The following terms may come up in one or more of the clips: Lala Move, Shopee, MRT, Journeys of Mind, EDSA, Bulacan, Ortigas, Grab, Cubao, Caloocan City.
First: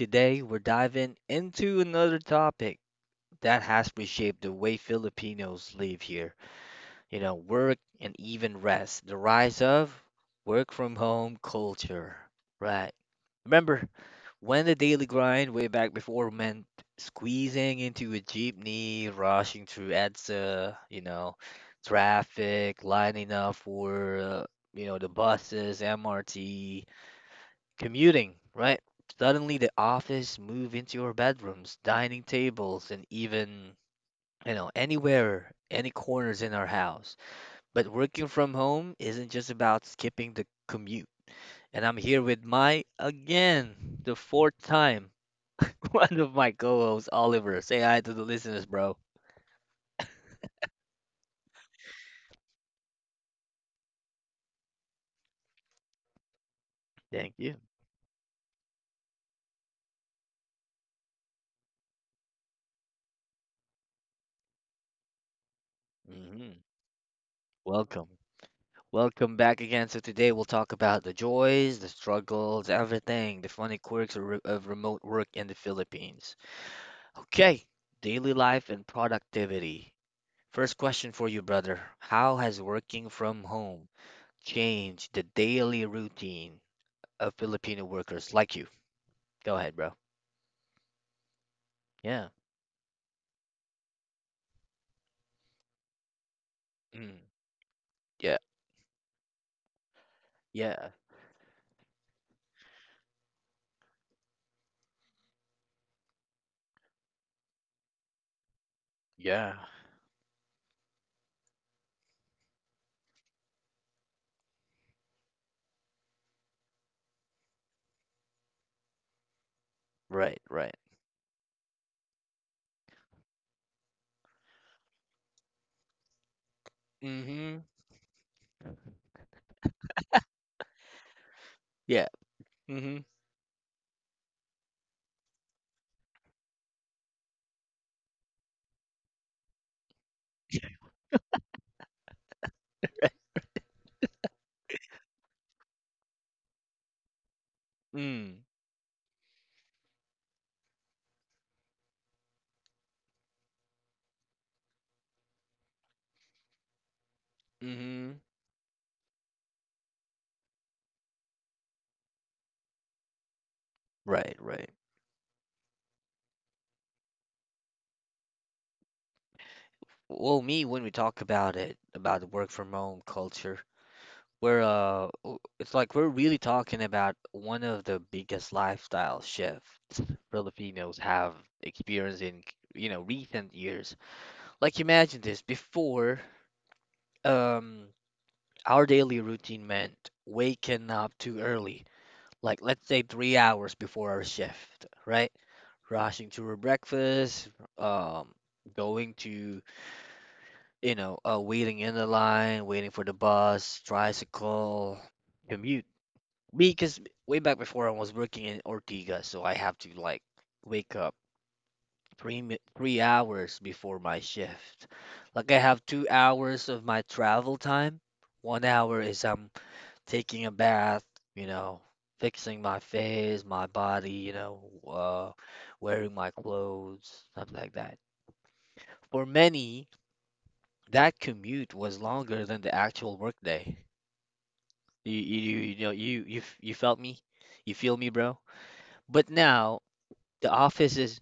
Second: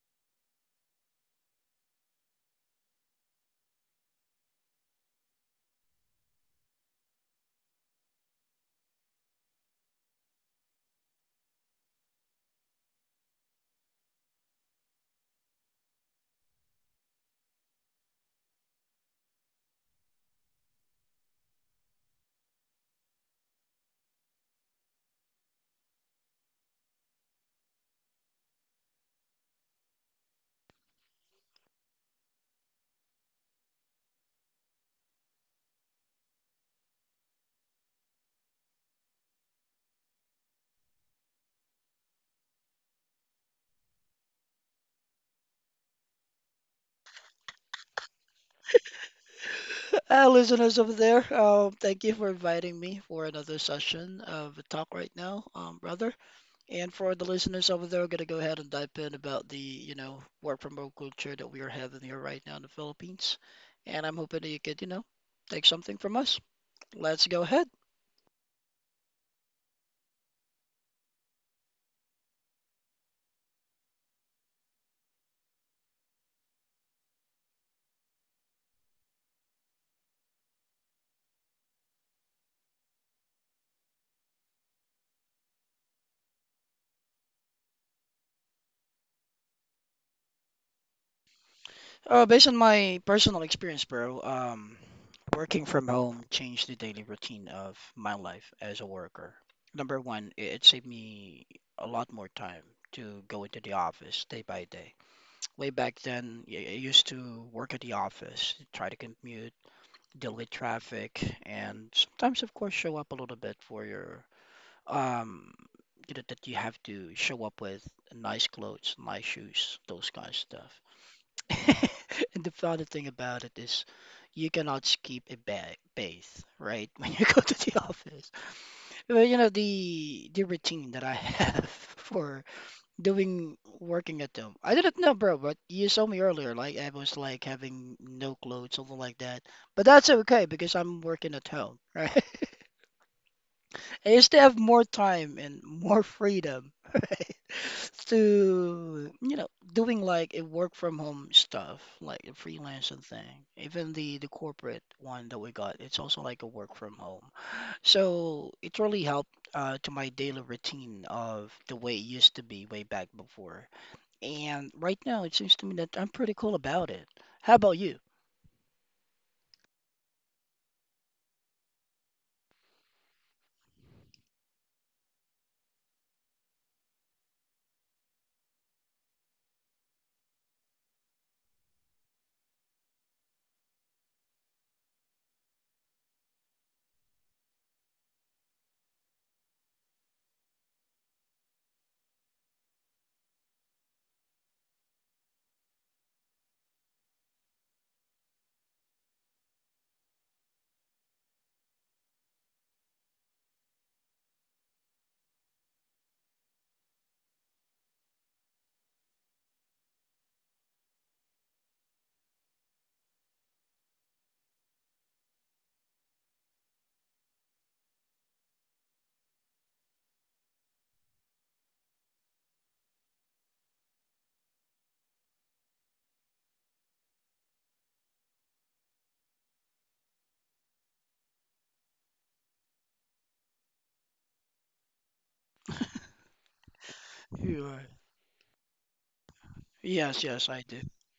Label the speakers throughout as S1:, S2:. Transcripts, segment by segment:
S1: Today, we're diving into another topic that has reshaped the way Filipinos live here. You know, work and even rest, the rise of work from home culture. Right. Remember when the daily grind way back before meant squeezing into a jeepney, rushing through EDSA, you know, traffic, lining up for, the buses, MRT commuting, right? Suddenly the office move into your bedrooms, dining tables, and even, anywhere, any corners in our house. But working from home isn't just about skipping the commute. And I'm here with my, again, the fourth time, one of my co-hosts, Oliver. Say hi to the listeners, bro.
S2: Listeners over there, thank you for inviting me for another session of a talk right now, brother. And for the
S1: Thank you.
S2: listeners over there, we're gonna go ahead and dive in about the work from home culture that we are having here right now in the Philippines. And I'm hoping that you could take something from us.
S1: Hmm.
S2: Let's go ahead.
S1: Welcome. Welcome back again. So today we'll talk about the joys, the struggles, everything, the funny quirks of remote work in the Philippines. Okay, daily life and productivity. First question for you, brother. How has working from home changed the daily routine of Filipino workers like you? Go ahead, bro.
S2: Uh,
S1: Yeah.
S2: based on my personal experience, bro, working from home changed the daily
S1: Mm.
S2: routine of my
S1: Yeah.
S2: life as a worker. Number one, it saved
S1: Yeah.
S2: me a lot more time to go into the office day by day. Way back then, I used to work at the office, try to
S1: Yeah.
S2: commute, deal with traffic, and sometimes, of course, show up a little bit for your um, that you have to show up with nice clothes, nice shoes, those kind of
S1: Right, right.
S2: stuff. And the funny thing about it is, you cannot skip a ba bath, right? When you go to
S1: Mm-hmm.
S2: the office. Well, the routine that I have
S1: Yeah.
S2: for
S1: Mm-hmm.
S2: doing working at home. I didn't know, bro, but you saw me earlier. Like I was like having no clothes, something like that. But that's okay because I'm working at home, right? I used to have more time and more freedom, right?
S1: Mm.
S2: To doing like a work from home stuff, like a freelancing thing. Even the corporate one that we got, it's also like a work from home.
S1: Mm-hmm.
S2: So it really helped to my daily routine of the way it used to be way back before.
S1: Right, right.
S2: And right now, it seems to me that I'm pretty cool about it. How about you?
S1: Well, me, when we talk about it, about the work from home culture, it's like we're really talking about one of the biggest lifestyle shifts Filipinos have experienced in, recent years. Like imagine this, before, um, our daily routine meant waking up too early, like let's say 3 hours before our shift, right? Rushing to our breakfast, um, going to, waiting in the line, waiting for the bus, tricycle, commute. Me, because way back before I was working in Ortega, so I have to like wake up 3 hours before my shift. Like I have 2 hours of my travel time. 1 hour is I'm taking a bath, you know, fixing my face, my body, uh, wearing my clothes, stuff like that. For many, that commute was longer than the actual work day. You felt me?
S2: You
S1: You
S2: are.
S1: feel me, bro? But now,
S2: Yes,
S1: The
S2: yes, I do.
S1: office is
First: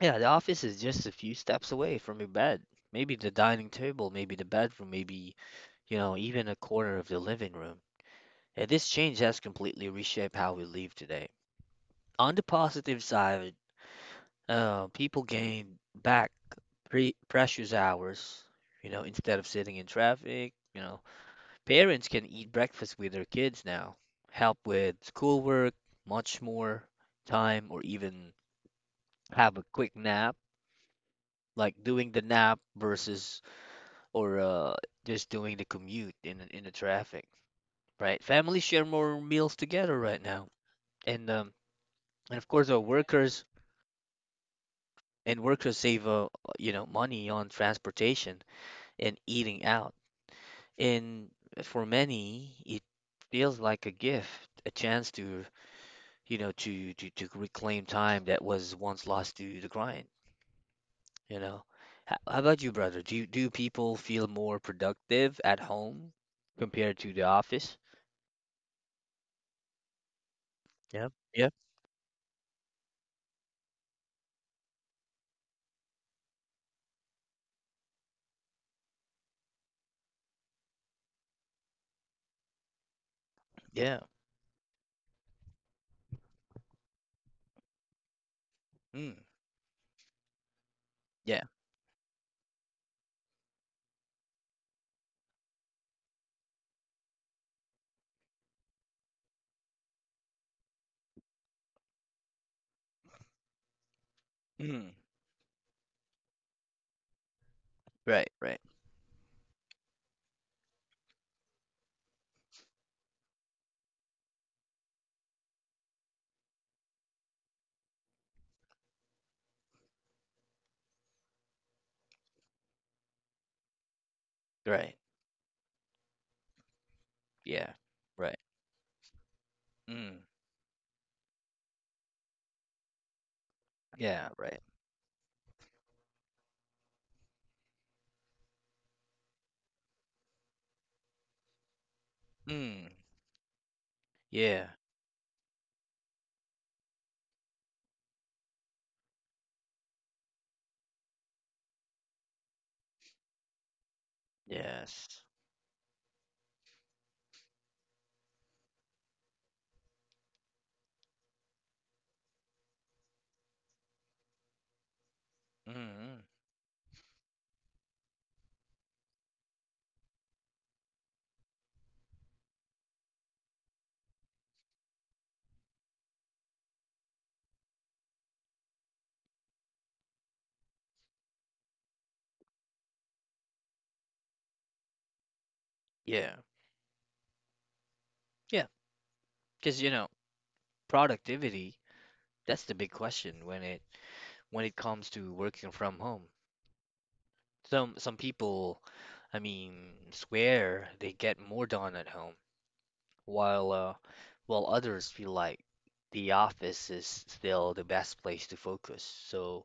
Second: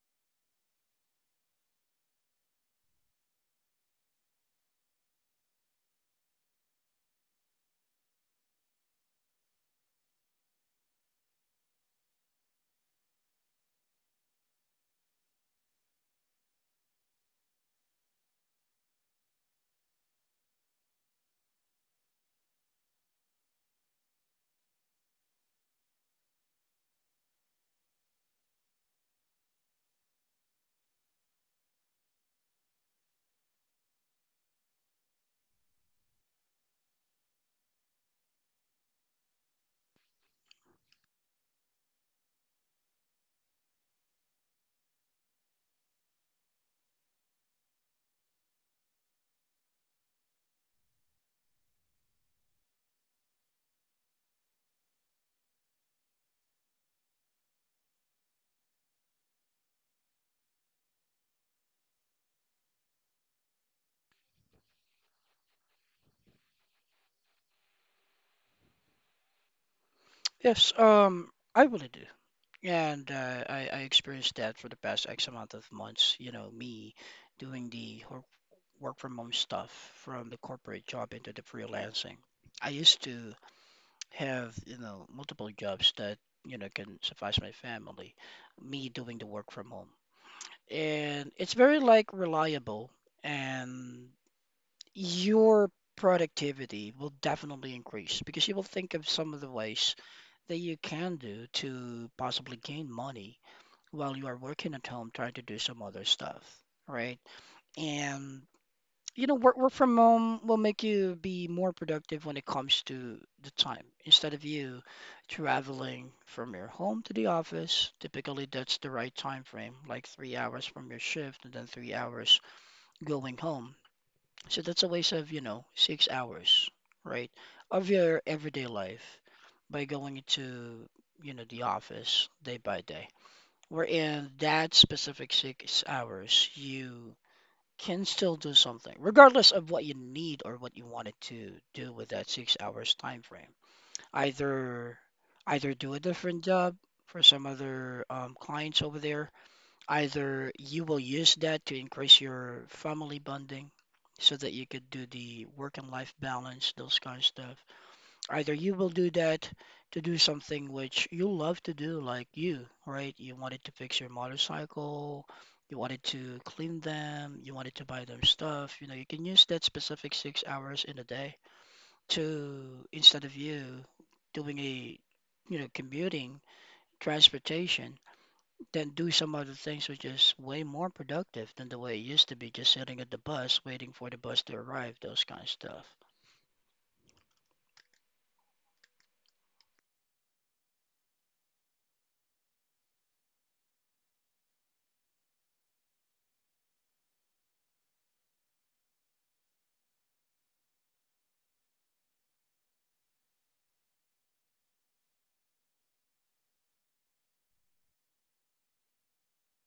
S1: yeah, the office is just a few steps away from your bed. Maybe the dining table, maybe the bedroom, maybe, even a corner of the living room. And this change has completely reshaped how we live today. On the positive side, people gain back precious hours, instead of sitting in traffic. Parents can eat breakfast with their kids now, help with schoolwork, much more time, or even have a quick nap like doing the nap versus or just doing the commute in the traffic, right? Families share more meals together right now, and um, and of course, our workers save money on transportation and eating out. And for many, it feels like a gift, a chance to you know to reclaim time that was once lost to the grind. You know, how about you, brother? Do people feel more productive at home compared to the office?
S2: Yes,
S1: Yeah, yeah,
S2: I really do. And I experienced that for the past X amount of months, you know, me doing the work from home stuff from the corporate job into the freelancing. I used to
S1: yeah,
S2: have multiple jobs that can suffice my family, me
S1: mm,
S2: doing the work from home. And
S1: yeah,
S2: it's very like reliable and your productivity will definitely increase because you will think of some of the ways that you can do to possibly gain money while you are working at
S1: mm,
S2: home trying to do some other stuff, right?
S1: right,
S2: And
S1: right,
S2: you know, work from home will make you be more productive when it comes to the time. Instead of you traveling from your home to the office, typically that's the right time frame, like 3 hours from your shift and then 3 hours going home. So that's a
S1: right,
S2: waste of 6 hours, right,
S1: yeah,
S2: of your
S1: right,
S2: everyday life by going
S1: mm,
S2: into the office day by day,
S1: yeah,
S2: wherein
S1: right,
S2: that specific 6 hours you can still do something regardless of what you need or what you wanted to do with that six
S1: mm,
S2: hours time frame,
S1: yeah,
S2: either either do a different job for some other clients over there, either you will use that to increase your family bonding so that you could do
S1: yes,
S2: the work and life balance, those kind of stuff. Either you will do that to do something which you love to do, like you, right? You wanted to fix your motorcycle, you wanted
S1: mm,
S2: to clean them, you wanted to buy them stuff. You know, you can use that specific 6 hours in a day to, instead of you doing a commuting, transportation, then do some other things which is way more productive than the way it used to be, just sitting at the bus, waiting for the bus to arrive, those kind of stuff.
S1: yeah, yeah. Because productivity, that's the big question when it comes to working from home. Some people, I mean, swear they get more done at home while uh, while others feel like the office is still the best place to focus. So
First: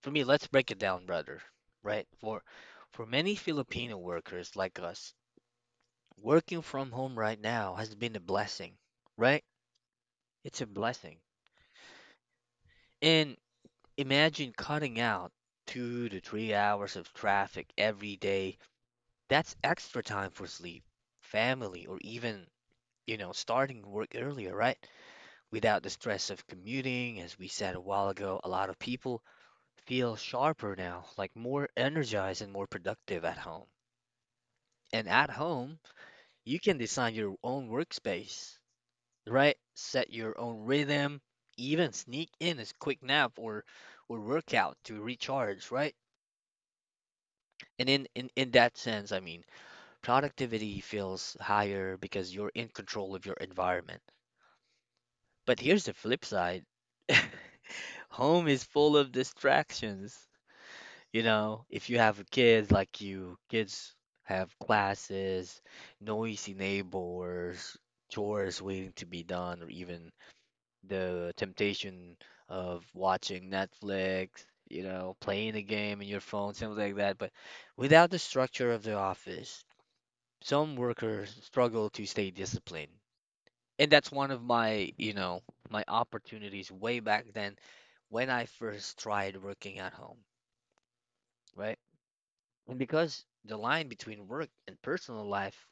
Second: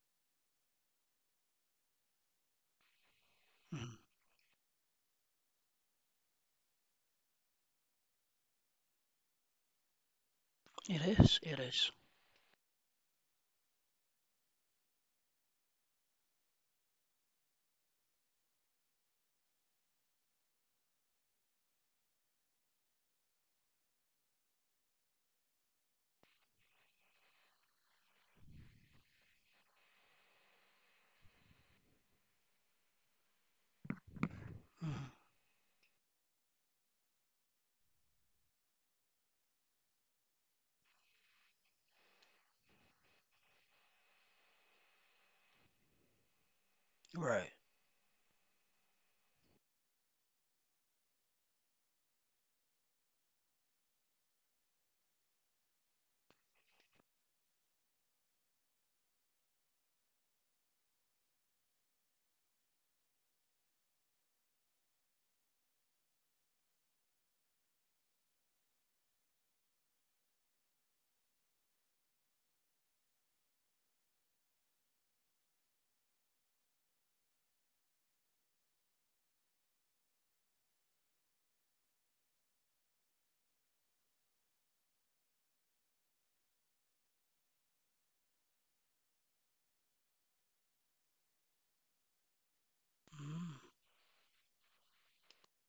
S1: for me, let's break it down, brother. Right? For many
S2: Mm.
S1: Filipino workers like us, working from home right now has been a blessing, right? It's a
S2: It
S1: blessing.
S2: is, it is.
S1: And imagine cutting out 2 to 3 hours of traffic every day. That's extra time for sleep, family, or even, starting work earlier, right? Without the stress of commuting. As we said a while ago, a lot of people feel sharper now, like more energized and more productive at home.
S2: Mm.
S1: And at home, you can design your own workspace, right? Set your own rhythm, even sneak in a quick nap or workout to recharge, right?
S2: Right.
S1: And in that sense, I mean, productivity feels higher because you're in control of your environment. But here's the flip side. Home is full of distractions. If you have a kid, like you, kids have classes, noisy neighbors, chores waiting to be done, or even the temptation of watching Netflix, playing a game on your phone, something like that. But without the structure of the office, some workers struggle to stay disciplined. And that's one of my opportunities way back then when I first tried working at home, right? And because the
S2: Mm,
S1: line between work and personal life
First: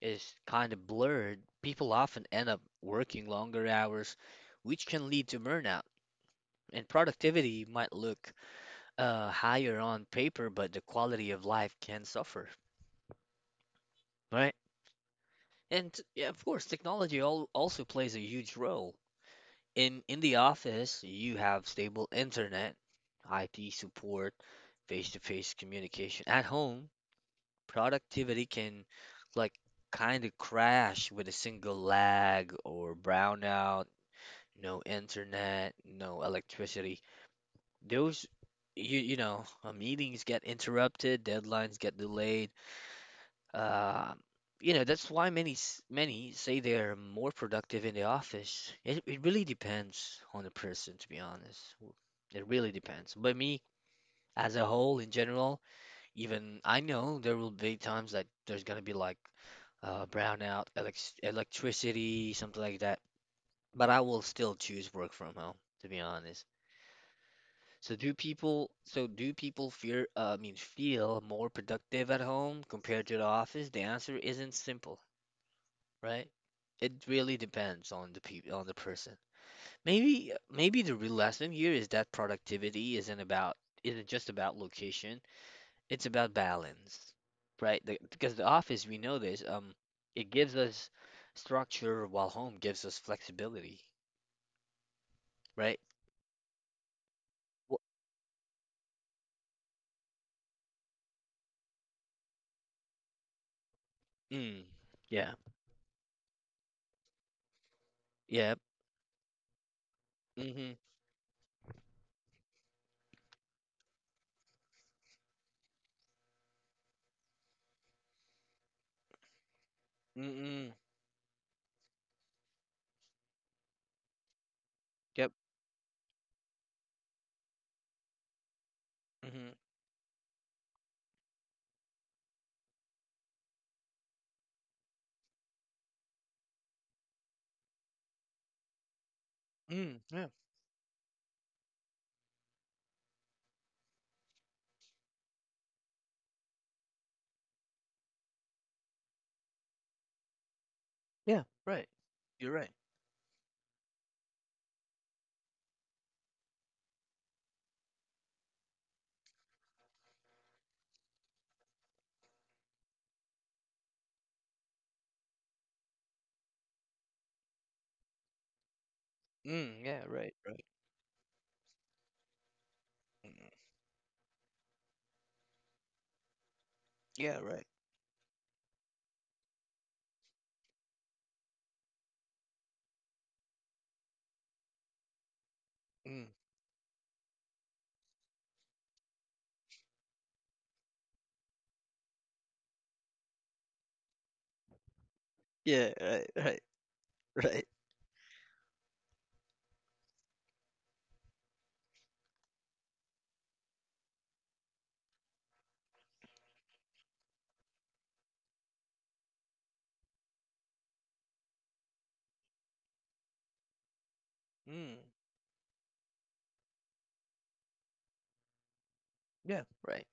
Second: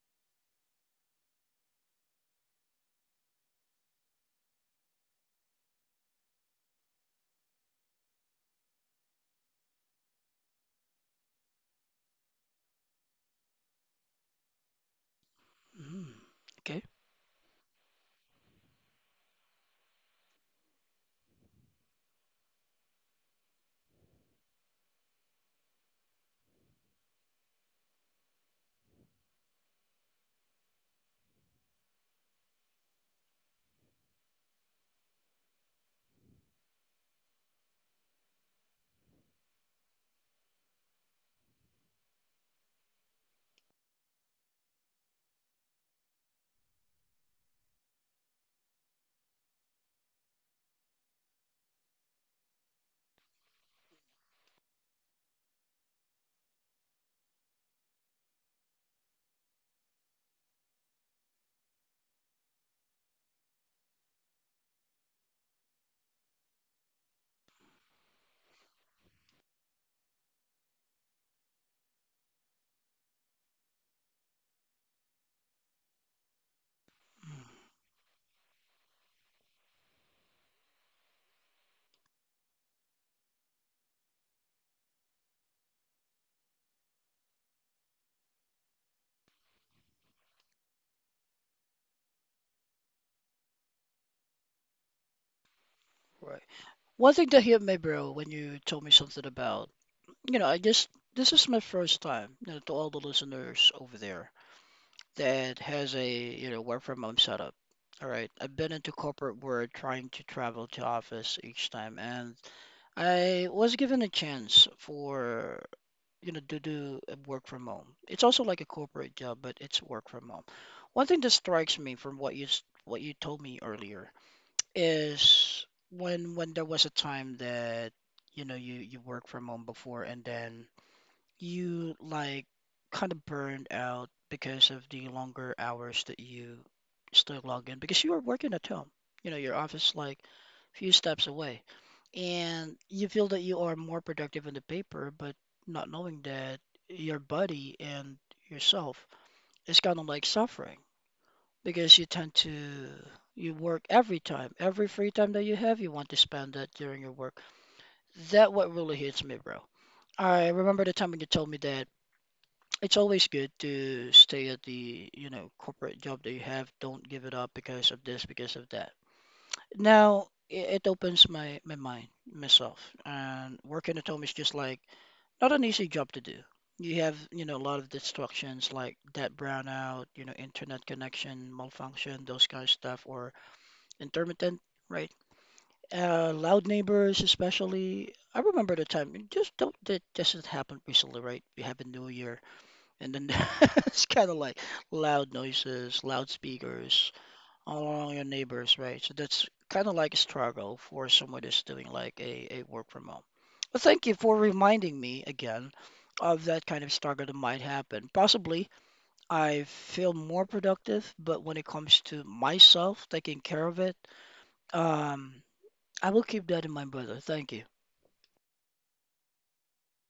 S1: is kind of blurred, people often end up working longer hours, which can lead to burnout. And productivity might look higher on paper, but the quality of life can suffer, right? And
S2: mm.
S1: yeah, of course,
S2: Okay.
S1: technology al also plays a huge role. In the office, you have stable internet, IT support, face-to-face communication. At home, productivity can like kind of crash with a single lag or brownout, no internet, no electricity. Those meetings get interrupted, deadlines get delayed. Uh, that's why many say they're more productive in the office. It really depends on the person, to be honest. It really depends. But me, as a whole, in general, even I know there will be times that there's gonna be like brownout, electricity, something like that. But I will still choose work from home, to be honest. So do people, I mean, feel more productive at home compared to the office? The answer isn't simple, right? It really
S2: Mm.
S1: depends on the people, on the person. Maybe the real lesson here is that productivity isn't just about location. It's about balance, right? Because the office, we know this, it gives us structure while home gives us flexibility, right?
S2: Right. One thing that hit
S1: Wh-
S2: me, bro, when you told me something about, you know, I just this is my first time, to all the listeners over there
S1: Mm, yeah,
S2: that has a work from home setup. All right.
S1: yep,
S2: I've been into corporate world trying to travel
S1: mm-hmm,
S2: to office each time, and I was given a chance for to do a work from home. It's also like a corporate job, but it's work from home.
S1: mm-mm,
S2: One thing that strikes me from what you told me earlier
S1: yep,
S2: is when there was a time that you know you worked
S1: mm-hmm,
S2: from home before and then you like kind of burned out because of the longer hours that you still log in because you were working at home. You know, your office
S1: mm,
S2: like
S1: yeah,
S2: few steps away. And you feel that you are more productive on the paper, but not knowing that your body and yourself is kind of like suffering
S1: yeah, right.
S2: because you tend
S1: You're right.
S2: to you work every free time that you have, you want to spend that during your work. That what really hits me, bro. I remember the time when you told me that it's always good to stay at the corporate job that you have. Don't give it up because of this, because of that.
S1: Mm, yeah,
S2: Now
S1: right, right.
S2: it opens my mind, myself.
S1: Mm,
S2: And working at home is just like not an easy job to do. You have,
S1: yeah,
S2: you know,
S1: right.
S2: a lot of distractions like that brownout, internet connection, malfunction, those kind of stuff, or intermittent, right?
S1: Mm,
S2: Loud neighbors, especially. I remember the time, it just don't, that just happened recently, right? We have a new year, and then it's kind of like loud
S1: yeah,
S2: noises,
S1: right, right,
S2: loudspeakers,
S1: right.
S2: all along your neighbors, right? So that's kind of like a struggle for someone that's doing like a work from home. Well, thank you for reminding me again of that kind of struggle that might happen. Possibly I feel more productive, but when it comes to myself taking care of it,
S1: Mm,
S2: um, I will keep that in mind, brother. Thank you.
S1: yeah, right.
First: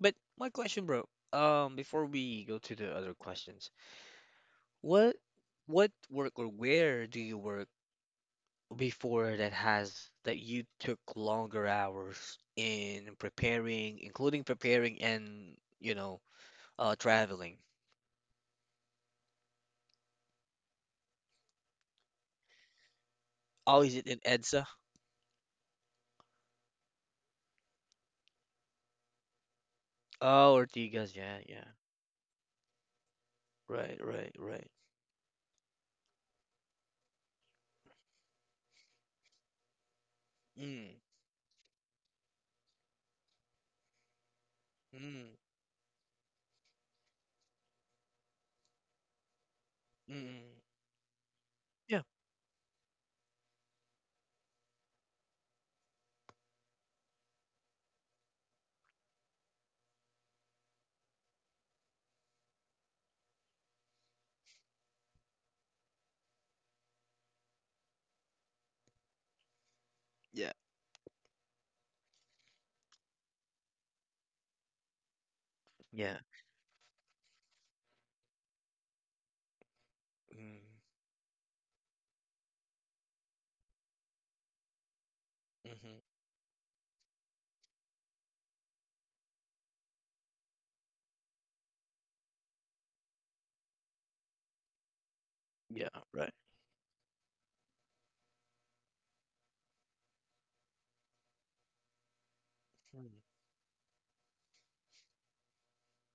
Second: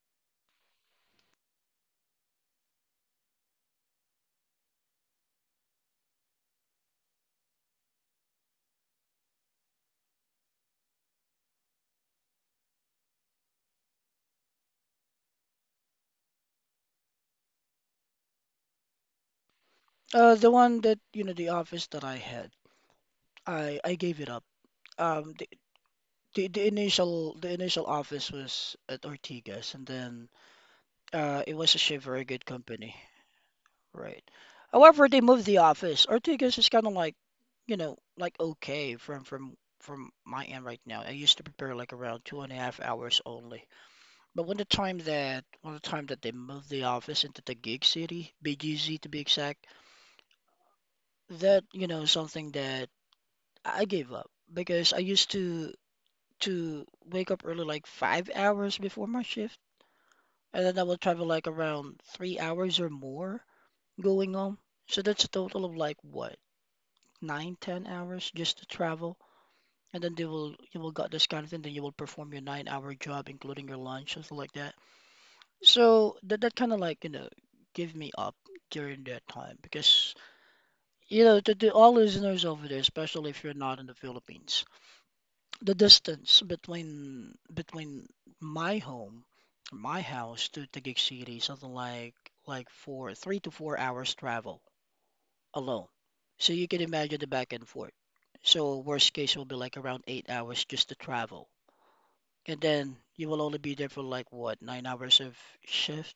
S1: But my question, bro, before we go to the other questions, what what work or where do you work before that has that you took longer hours in preparing, including preparing and, traveling?
S2: The one that the office that I had, I,
S1: Oh, is
S2: I
S1: it in
S2: gave it up.
S1: EDSA?
S2: Um, the, the initial office was at Ortigas, and then
S1: Oh, Ortigas, yeah,
S2: it
S1: yeah.
S2: was actually a very good company,
S1: Right,
S2: right?
S1: right, right.
S2: However, they moved the office. Ortigas is kind of like, you know, like okay from my end right
S1: Mm,
S2: now. I used to prepare like around 2.5 hours only. But when the time
S1: mm,
S2: that when the time that they moved the office into the gig city, BGZ to be exact,
S1: mm.
S2: that you
S1: Yeah,
S2: know something that I gave up because I used to wake up early like 5 hours before my shift, and then I would travel like around 3 hours or more going on. So that's a total of like what, 9, 10 hours just to travel. And then they
S1: yeah,
S2: will you will got this kind of thing, then you will perform your 9 hour job, including your lunch, something like that. So
S1: yeah.
S2: that kind of like, you know, give me up during that time because
S1: Mm,
S2: you know to all listeners over there, especially if you're not in the Philippines, the
S1: mm-hmm.
S2: distance between my home, my house to Taguig City, something like 4, 3 to 4 hours travel alone.
S1: Yeah, right.
S2: So you can imagine the back and forth. So worst case will be like around 8 hours just to travel. And then
S1: Mm,
S2: you will only be there for like what, 9 hours of shift?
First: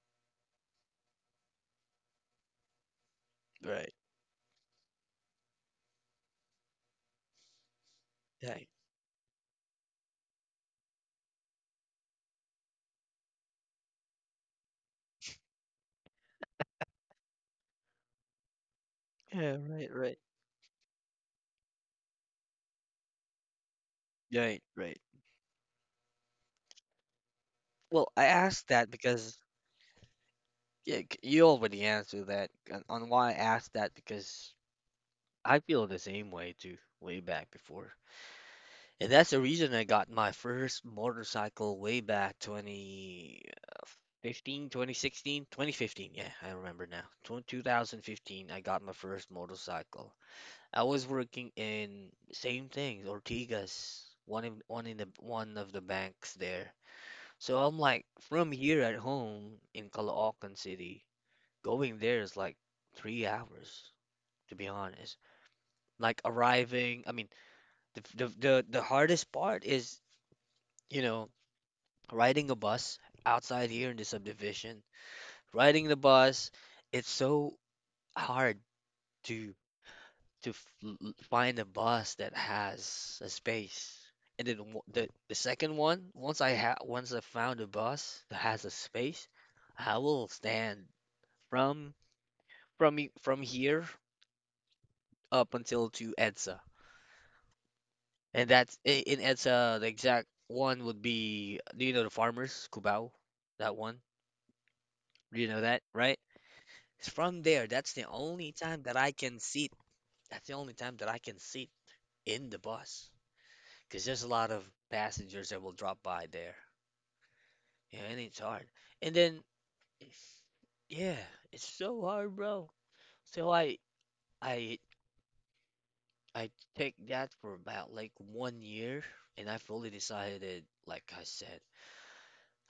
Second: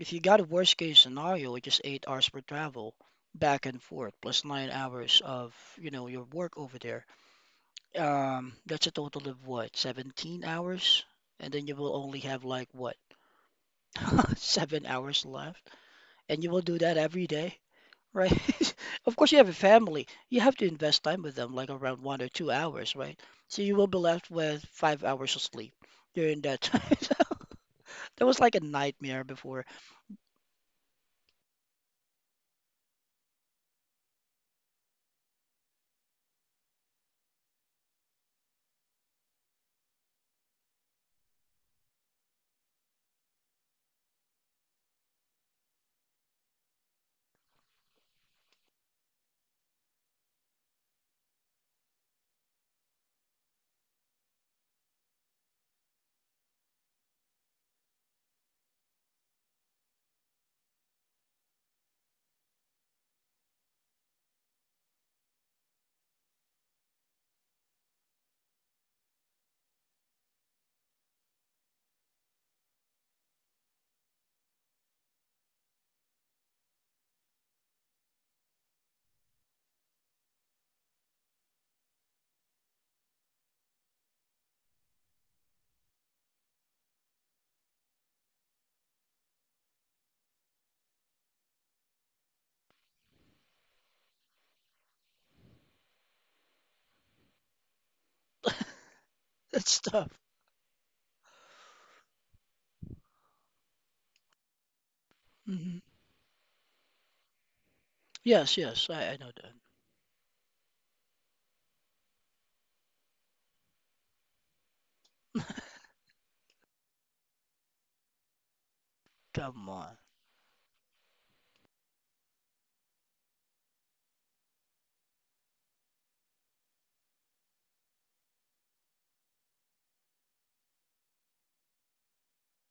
S2: If you got a worst case scenario, which is 8 hours per travel, back and
S1: right.
S2: forth, plus 9 hours of, your work over there,
S1: Right.
S2: that's a total of what, 17 hours? And then you will only have like what, 7 hours left? And you will do that every day? Right? Of course, you have a
S1: Yeah, right,
S2: family.
S1: right.
S2: You have to invest time with them, like around 1 or 2 hours, right? So you will be left
S1: Right,
S2: with
S1: right.
S2: 5 hours of sleep during that time. So
S1: Well, I
S2: that was like a
S1: asked that
S2: nightmare
S1: because
S2: before.
S1: you already answered that on why I asked that because I feel the same way too, way back before. And that's the reason I got my first motorcycle way back twenty fifteen, 2016, 2015. Yeah, I remember now. 2015, I got my first motorcycle. I was working in same things, Ortigas, one of the banks there. So I'm like from here at home in Caloocan City, going there is like 3 hours, to be honest, like arriving, I mean. The, f- the hardest part is, you know, riding a bus outside here in the subdivision. Riding the bus, it's so hard to to find a bus that has a space. And then the second one, once I found a bus that has a space, I will stand from from here up until to EDSA. And that's in
S2: That's
S1: EDSA, the
S2: tough.
S1: exact one would be, do you know the farmers, Cubao? That one? You know
S2: Hmm.
S1: that, right? It's from there. That's the only
S2: Yes,
S1: time
S2: yes,
S1: that
S2: I,
S1: I
S2: I know
S1: can
S2: that.
S1: sit. That's the only time that I can sit in the bus. Because there's a lot of passengers that will drop by there. Yeah, and it's hard. And then,
S2: Come on.
S1: yeah, it's so hard, bro. So I, I take that for about like 1 year, and I fully decided, like I said,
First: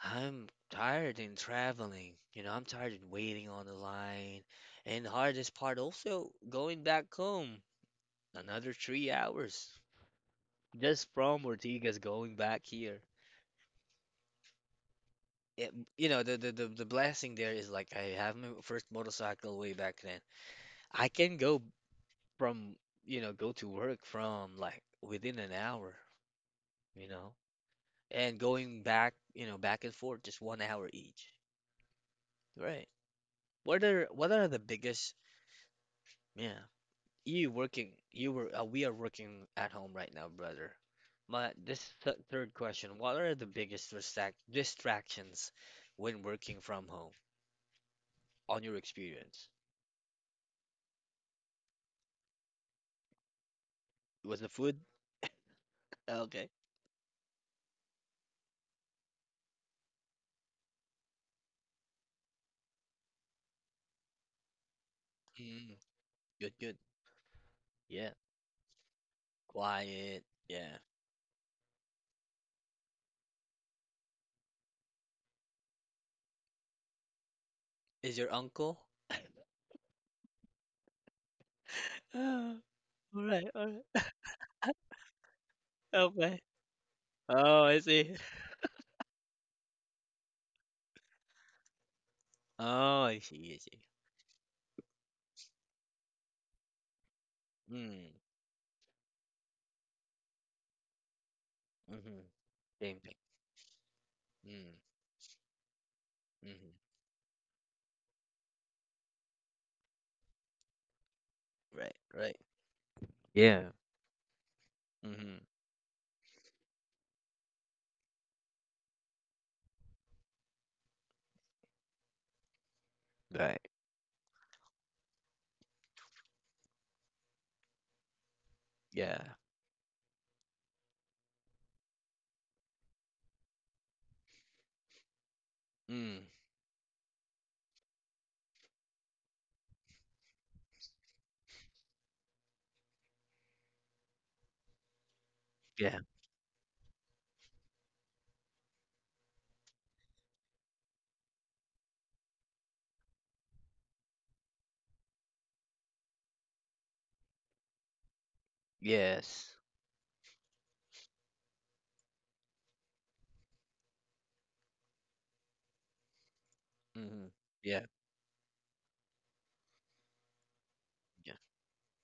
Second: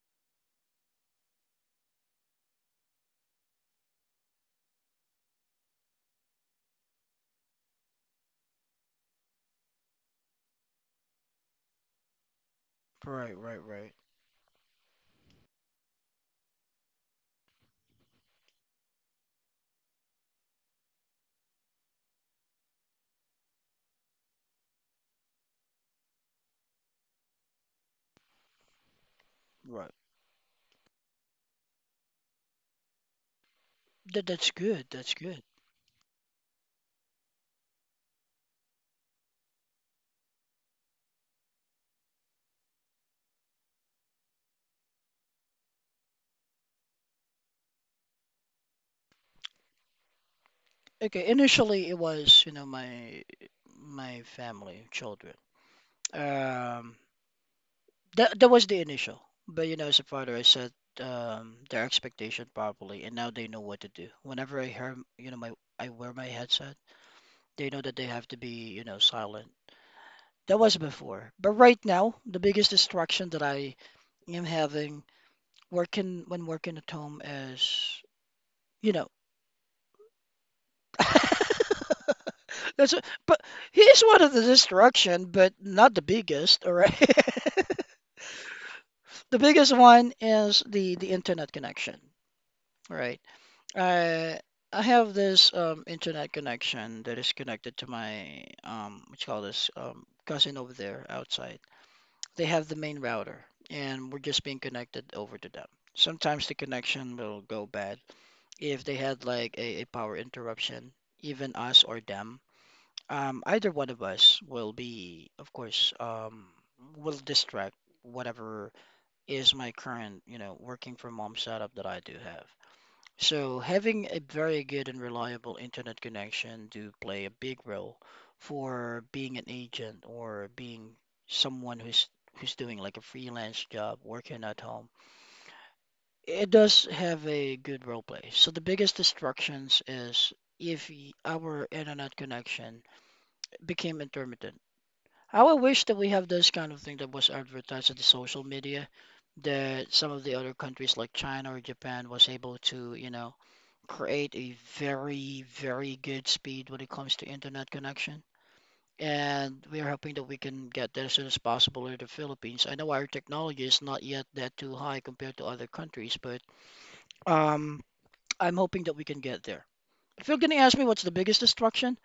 S1: I'm tired in traveling. I'm tired in waiting on the line. And the hardest part also going back home. Another 3 hours just from Ortigas going back here.
S2: Right, right, right,
S1: It, you know, the blessing there is like I have my first motorcycle way back then. I can from, go to work from like within an hour, you know, and going back, back
S2: right.
S1: and forth just 1 hour each. Right. What are
S2: That
S1: what are
S2: that's
S1: the
S2: good. That's
S1: biggest,
S2: good.
S1: yeah, You working, you were, we are working at home right now, brother. My, this th third question, what are the biggest distractions when working from home on your experience?
S2: Okay, initially it was my
S1: Was the food?
S2: family, children.
S1: Okay.
S2: Um, that was the initial, but you know, as a father, I set their expectation properly, and now they know what to do. Whenever I hear, m- you know, my
S1: Mm,
S2: I wear my
S1: good,
S2: headset,
S1: good.
S2: they know that they
S1: Yeah.
S2: have to be silent.
S1: Quiet.
S2: That was
S1: Yeah.
S2: before, but right now, the biggest distraction that I am having working when working at home is,
S1: Is your uncle?
S2: you know,
S1: All
S2: that's a, but
S1: right, all
S2: he
S1: right.
S2: is one of the distraction, but not the
S1: Okay.
S2: biggest. All right,
S1: Oh, I see.
S2: the biggest one is the internet connection.
S1: Oh, I
S2: Right.
S1: see, I see.
S2: I I have this internet connection that is connected to
S1: Mm,
S2: my what you call this cousin over there outside.
S1: mm-hmm.
S2: They have the
S1: Same
S2: main
S1: thing.
S2: router and we're just being
S1: Mm,
S2: connected over to them. Sometimes the
S1: mm-hmm.
S2: connection will go bad if they had like a power interruption, even us
S1: Right,
S2: or
S1: right.
S2: them. Um,
S1: Yeah.
S2: either one of us will be,
S1: Mm-hmm.
S2: of course, will distract whatever is my current, working from home setup that I do have. So,
S1: Right.
S2: having a very good and reliable internet connection do play a big role for
S1: Yeah.
S2: being an agent or being someone who's doing like a freelance job, working at home.
S1: Mm.
S2: It does have a good role play. So the biggest distractions is if our internet connection became intermittent. How I wish that
S1: Yeah.
S2: we have this kind of thing that was advertised in the social media that some of the other countries like China or Japan was able to, create a very, very good speed when it comes to internet connection.
S1: Yes.
S2: And we are hoping that we can get there as soon as possible in the Philippines. I know our technology is not yet that too high compared to other countries, but
S1: Hmm.
S2: um,
S1: Yeah.
S2: I'm hoping that we can get there. If you're going to ask me what's the
S1: Yeah.
S2: biggest destruction,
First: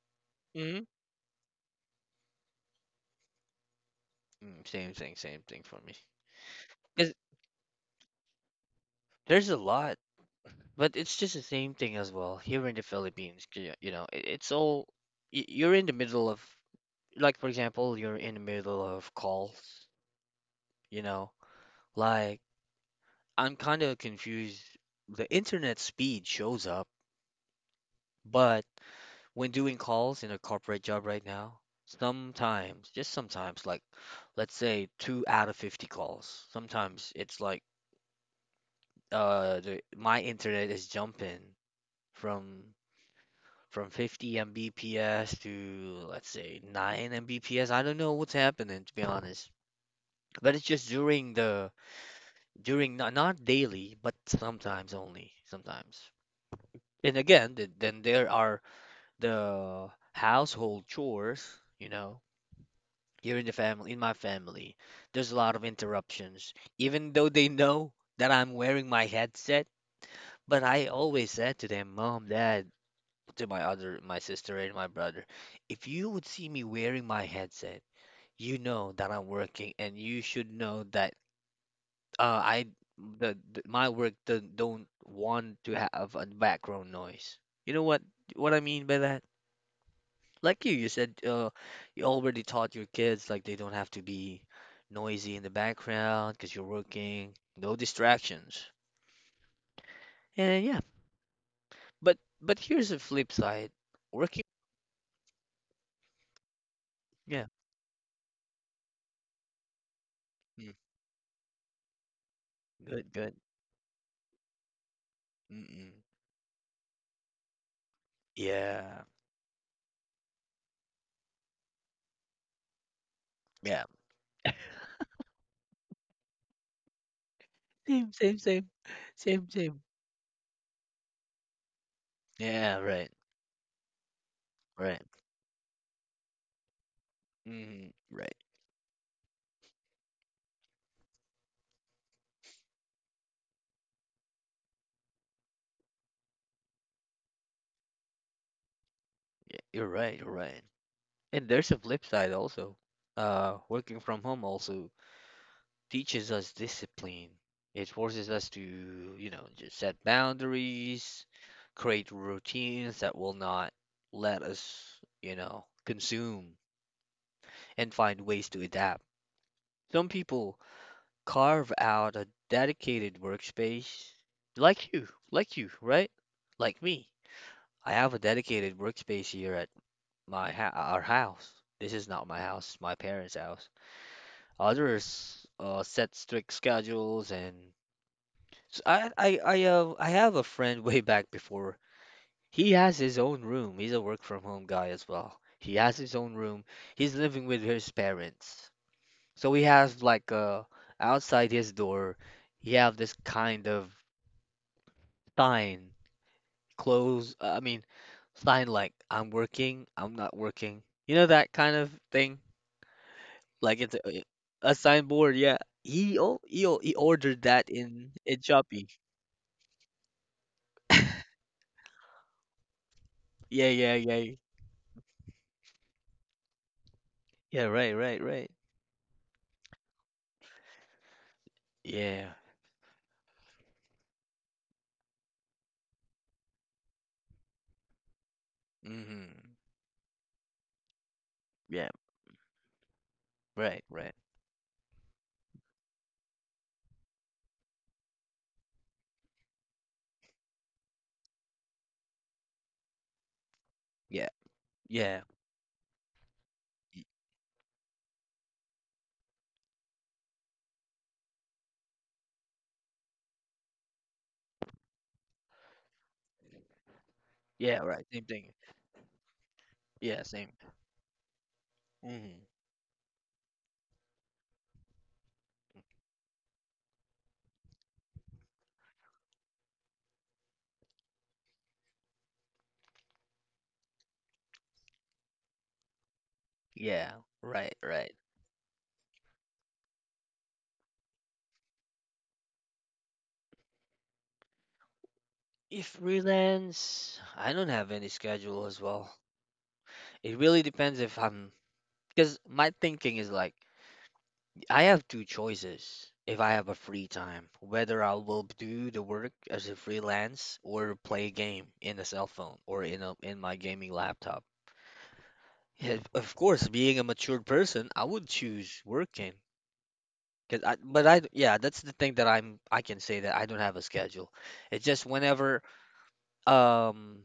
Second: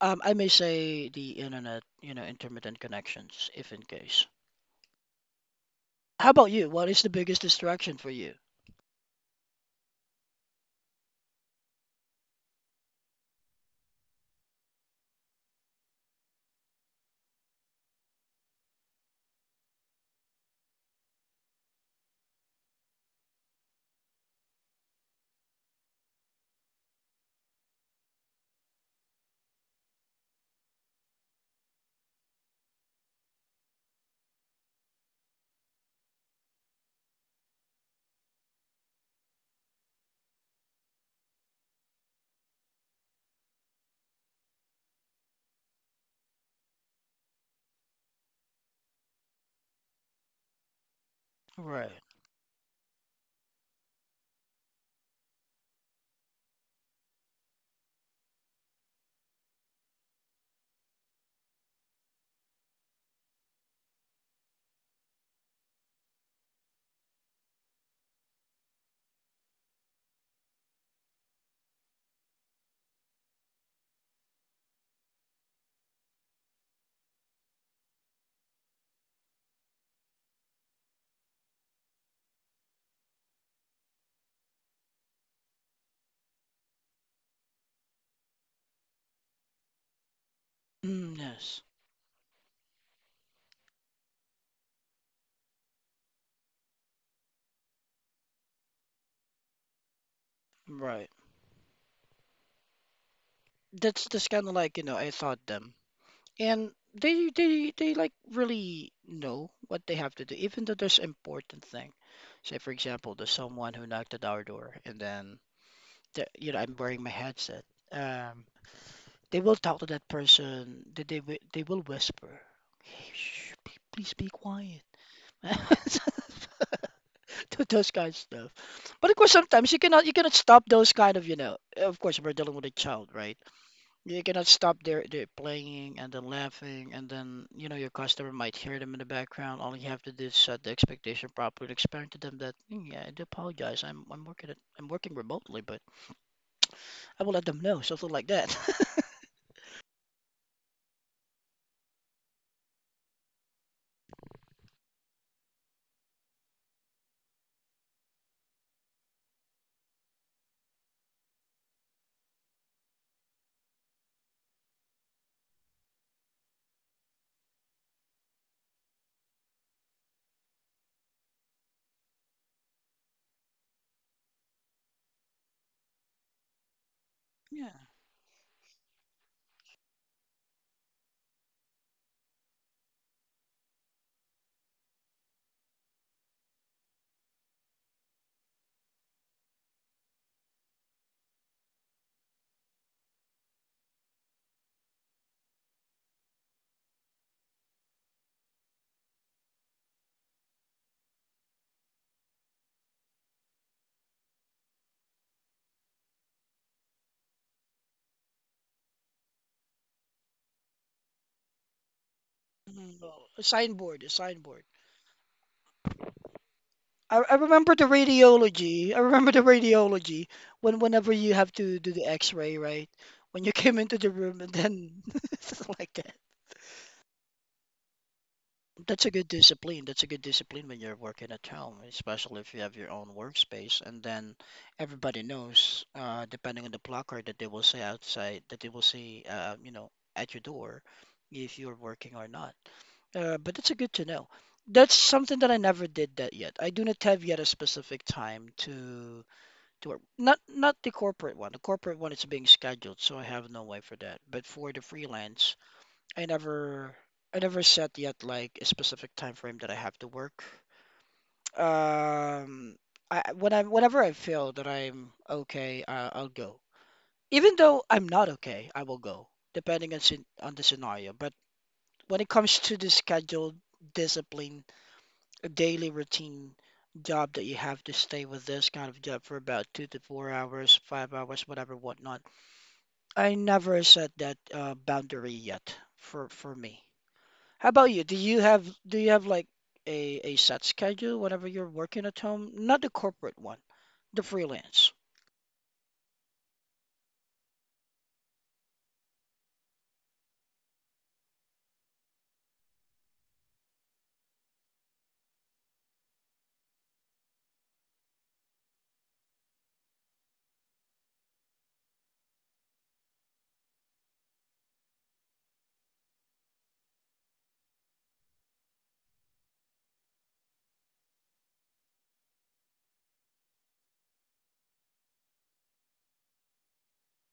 S2: I may
S1: Hmm.
S2: say the internet, intermittent connections, if in case.
S1: Mm, same thing. Same thing for me.
S2: How about you? What is the
S1: 'Cause
S2: biggest distraction for you?
S1: there's a lot, but it's just the same thing as well here in the Philippines. You know, it's all you're in the middle of, like for example, you're in the middle of calls. You know, like I'm kind of confused. The internet speed shows up, but when doing calls in a corporate job right now, sometimes, just sometimes, like let's say two out of 50 calls, sometimes it's like my internet is jumping from from 50 Mbps to let's say 9 Mbps. I don't know what's happening, to be honest. But it's just during the
S2: Right.
S1: during not daily, but sometimes only, sometimes. And again, then there are the household chores, you know, here in the family, in my family, there's a lot of interruptions. Even though they know that I'm wearing my headset, but I always said to them, Mom, Dad, to my other, my sister and my brother, if you would see me wearing my headset, you know that I'm working, and you should know that I, the my work don't want to have a background noise. You know what I mean by that? Like you said,
S2: Mm, yes.
S1: you already taught your kids like they don't have to be noisy in the background because you're working, no distractions. And yeah,
S2: Right.
S1: but here's the flip side.
S2: That's
S1: Working,
S2: kind of like, I thought them. And they
S1: yeah,
S2: they they like really know what they have to do, even
S1: mm,
S2: though there's important thing. Say for
S1: good,
S2: example, there's
S1: good.
S2: someone who knocked at our door, and then
S1: Mm-mm.
S2: you know I'm wearing my headset, um
S1: Yeah,
S2: they will talk to that person. They will whisper, "Hey, shh,
S1: yeah.
S2: please be quiet." To those kind
S1: Same,
S2: of
S1: same,
S2: stuff.
S1: same,
S2: But of course
S1: same,
S2: sometimes you
S1: same.
S2: cannot you cannot stop those kind of, of course we're dealing with a
S1: Yeah,
S2: child,
S1: right,
S2: right? You cannot stop there,
S1: right.
S2: there playing and then laughing, and then your
S1: Mm,
S2: customer
S1: right.
S2: might hear them in the background. All you have to do is set the expectation properly, explain to them that, "Mm, yeah, I do apologize. I'm working remotely, but I will let them know something like that."
S1: Yeah, you're right, you're right. And there's a flip side also. Working from home also teaches us discipline. It forces us to, just set boundaries, create routines that will not let us, consume, and find ways to adapt. Some people carve out a dedicated workspace, like you, right? Like me.
S2: Yeah,
S1: I have a dedicated workspace here at my ha our house. This is not my house, it's my parents' house. Others set strict schedules, and so I have a friend way back before. He has his own room. He's a work from home guy as well. He has his own room. He's living with his parents. So he has like outside his door. He have this kind of sign, I mean, sign like, I'm working, I'm not working. You know that kind of thing?
S2: well, a
S1: Like it's
S2: signboard, a signboard.
S1: a signboard, yeah. He oh, he, o- he
S2: I
S1: ordered that
S2: remember the
S1: in Shopee.
S2: radiology. I remember the radiology whenever you have to do the X-ray, right? When you
S1: Yeah,
S2: came into
S1: yeah,
S2: the
S1: yeah.
S2: room and then, something like.
S1: Yeah, right, right, right.
S2: That's a good discipline. That's a good discipline when you're working at home,
S1: Yeah.
S2: especially if you have your own workspace. And then everybody knows, depending on the blocker that they will see outside, that they will see,
S1: Mhm.
S2: at your door, if you're
S1: Yeah.
S2: working or not. But that's a
S1: Right,
S2: good to
S1: right.
S2: know. That's something that I never did that yet. I do not have yet a specific time to work. Not the corporate one. The corporate one is being scheduled, so I have no way for that.
S1: Yeah.
S2: But for the
S1: Yeah.
S2: freelance. I never
S1: y-
S2: I never set yet like a specific time frame that I have to work. Um, whenever I feel that I'm okay, I'll go. Even though
S1: Yeah,
S2: I'm
S1: right.
S2: not
S1: Same thing.
S2: okay, I will go, depending on
S1: Yeah,
S2: on
S1: same.
S2: the scenario. But when it
S1: Mhm.
S2: comes to the scheduled discipline, a daily routine job that you have to stay with this kind of job for about 2 to 4 hours, 5 hours, whatever, whatnot, I never set that boundary yet for me.
S1: Yeah.
S2: How
S1: Right,
S2: about you? Do
S1: right.
S2: you have do you have like a set schedule whenever you're working at home? Not the corporate one, the freelance.
S1: If freelance, I don't have any schedule as well. It really depends, if I'm because my thinking is like, I have two choices if I have a free time, whether I will do the work as a freelance or play a game in a cell phone or in a in my gaming laptop. Yeah, of course, being a matured person, I would choose working. 'Cause yeah, that's the thing I can say that I don't have a schedule. It's just whenever, um,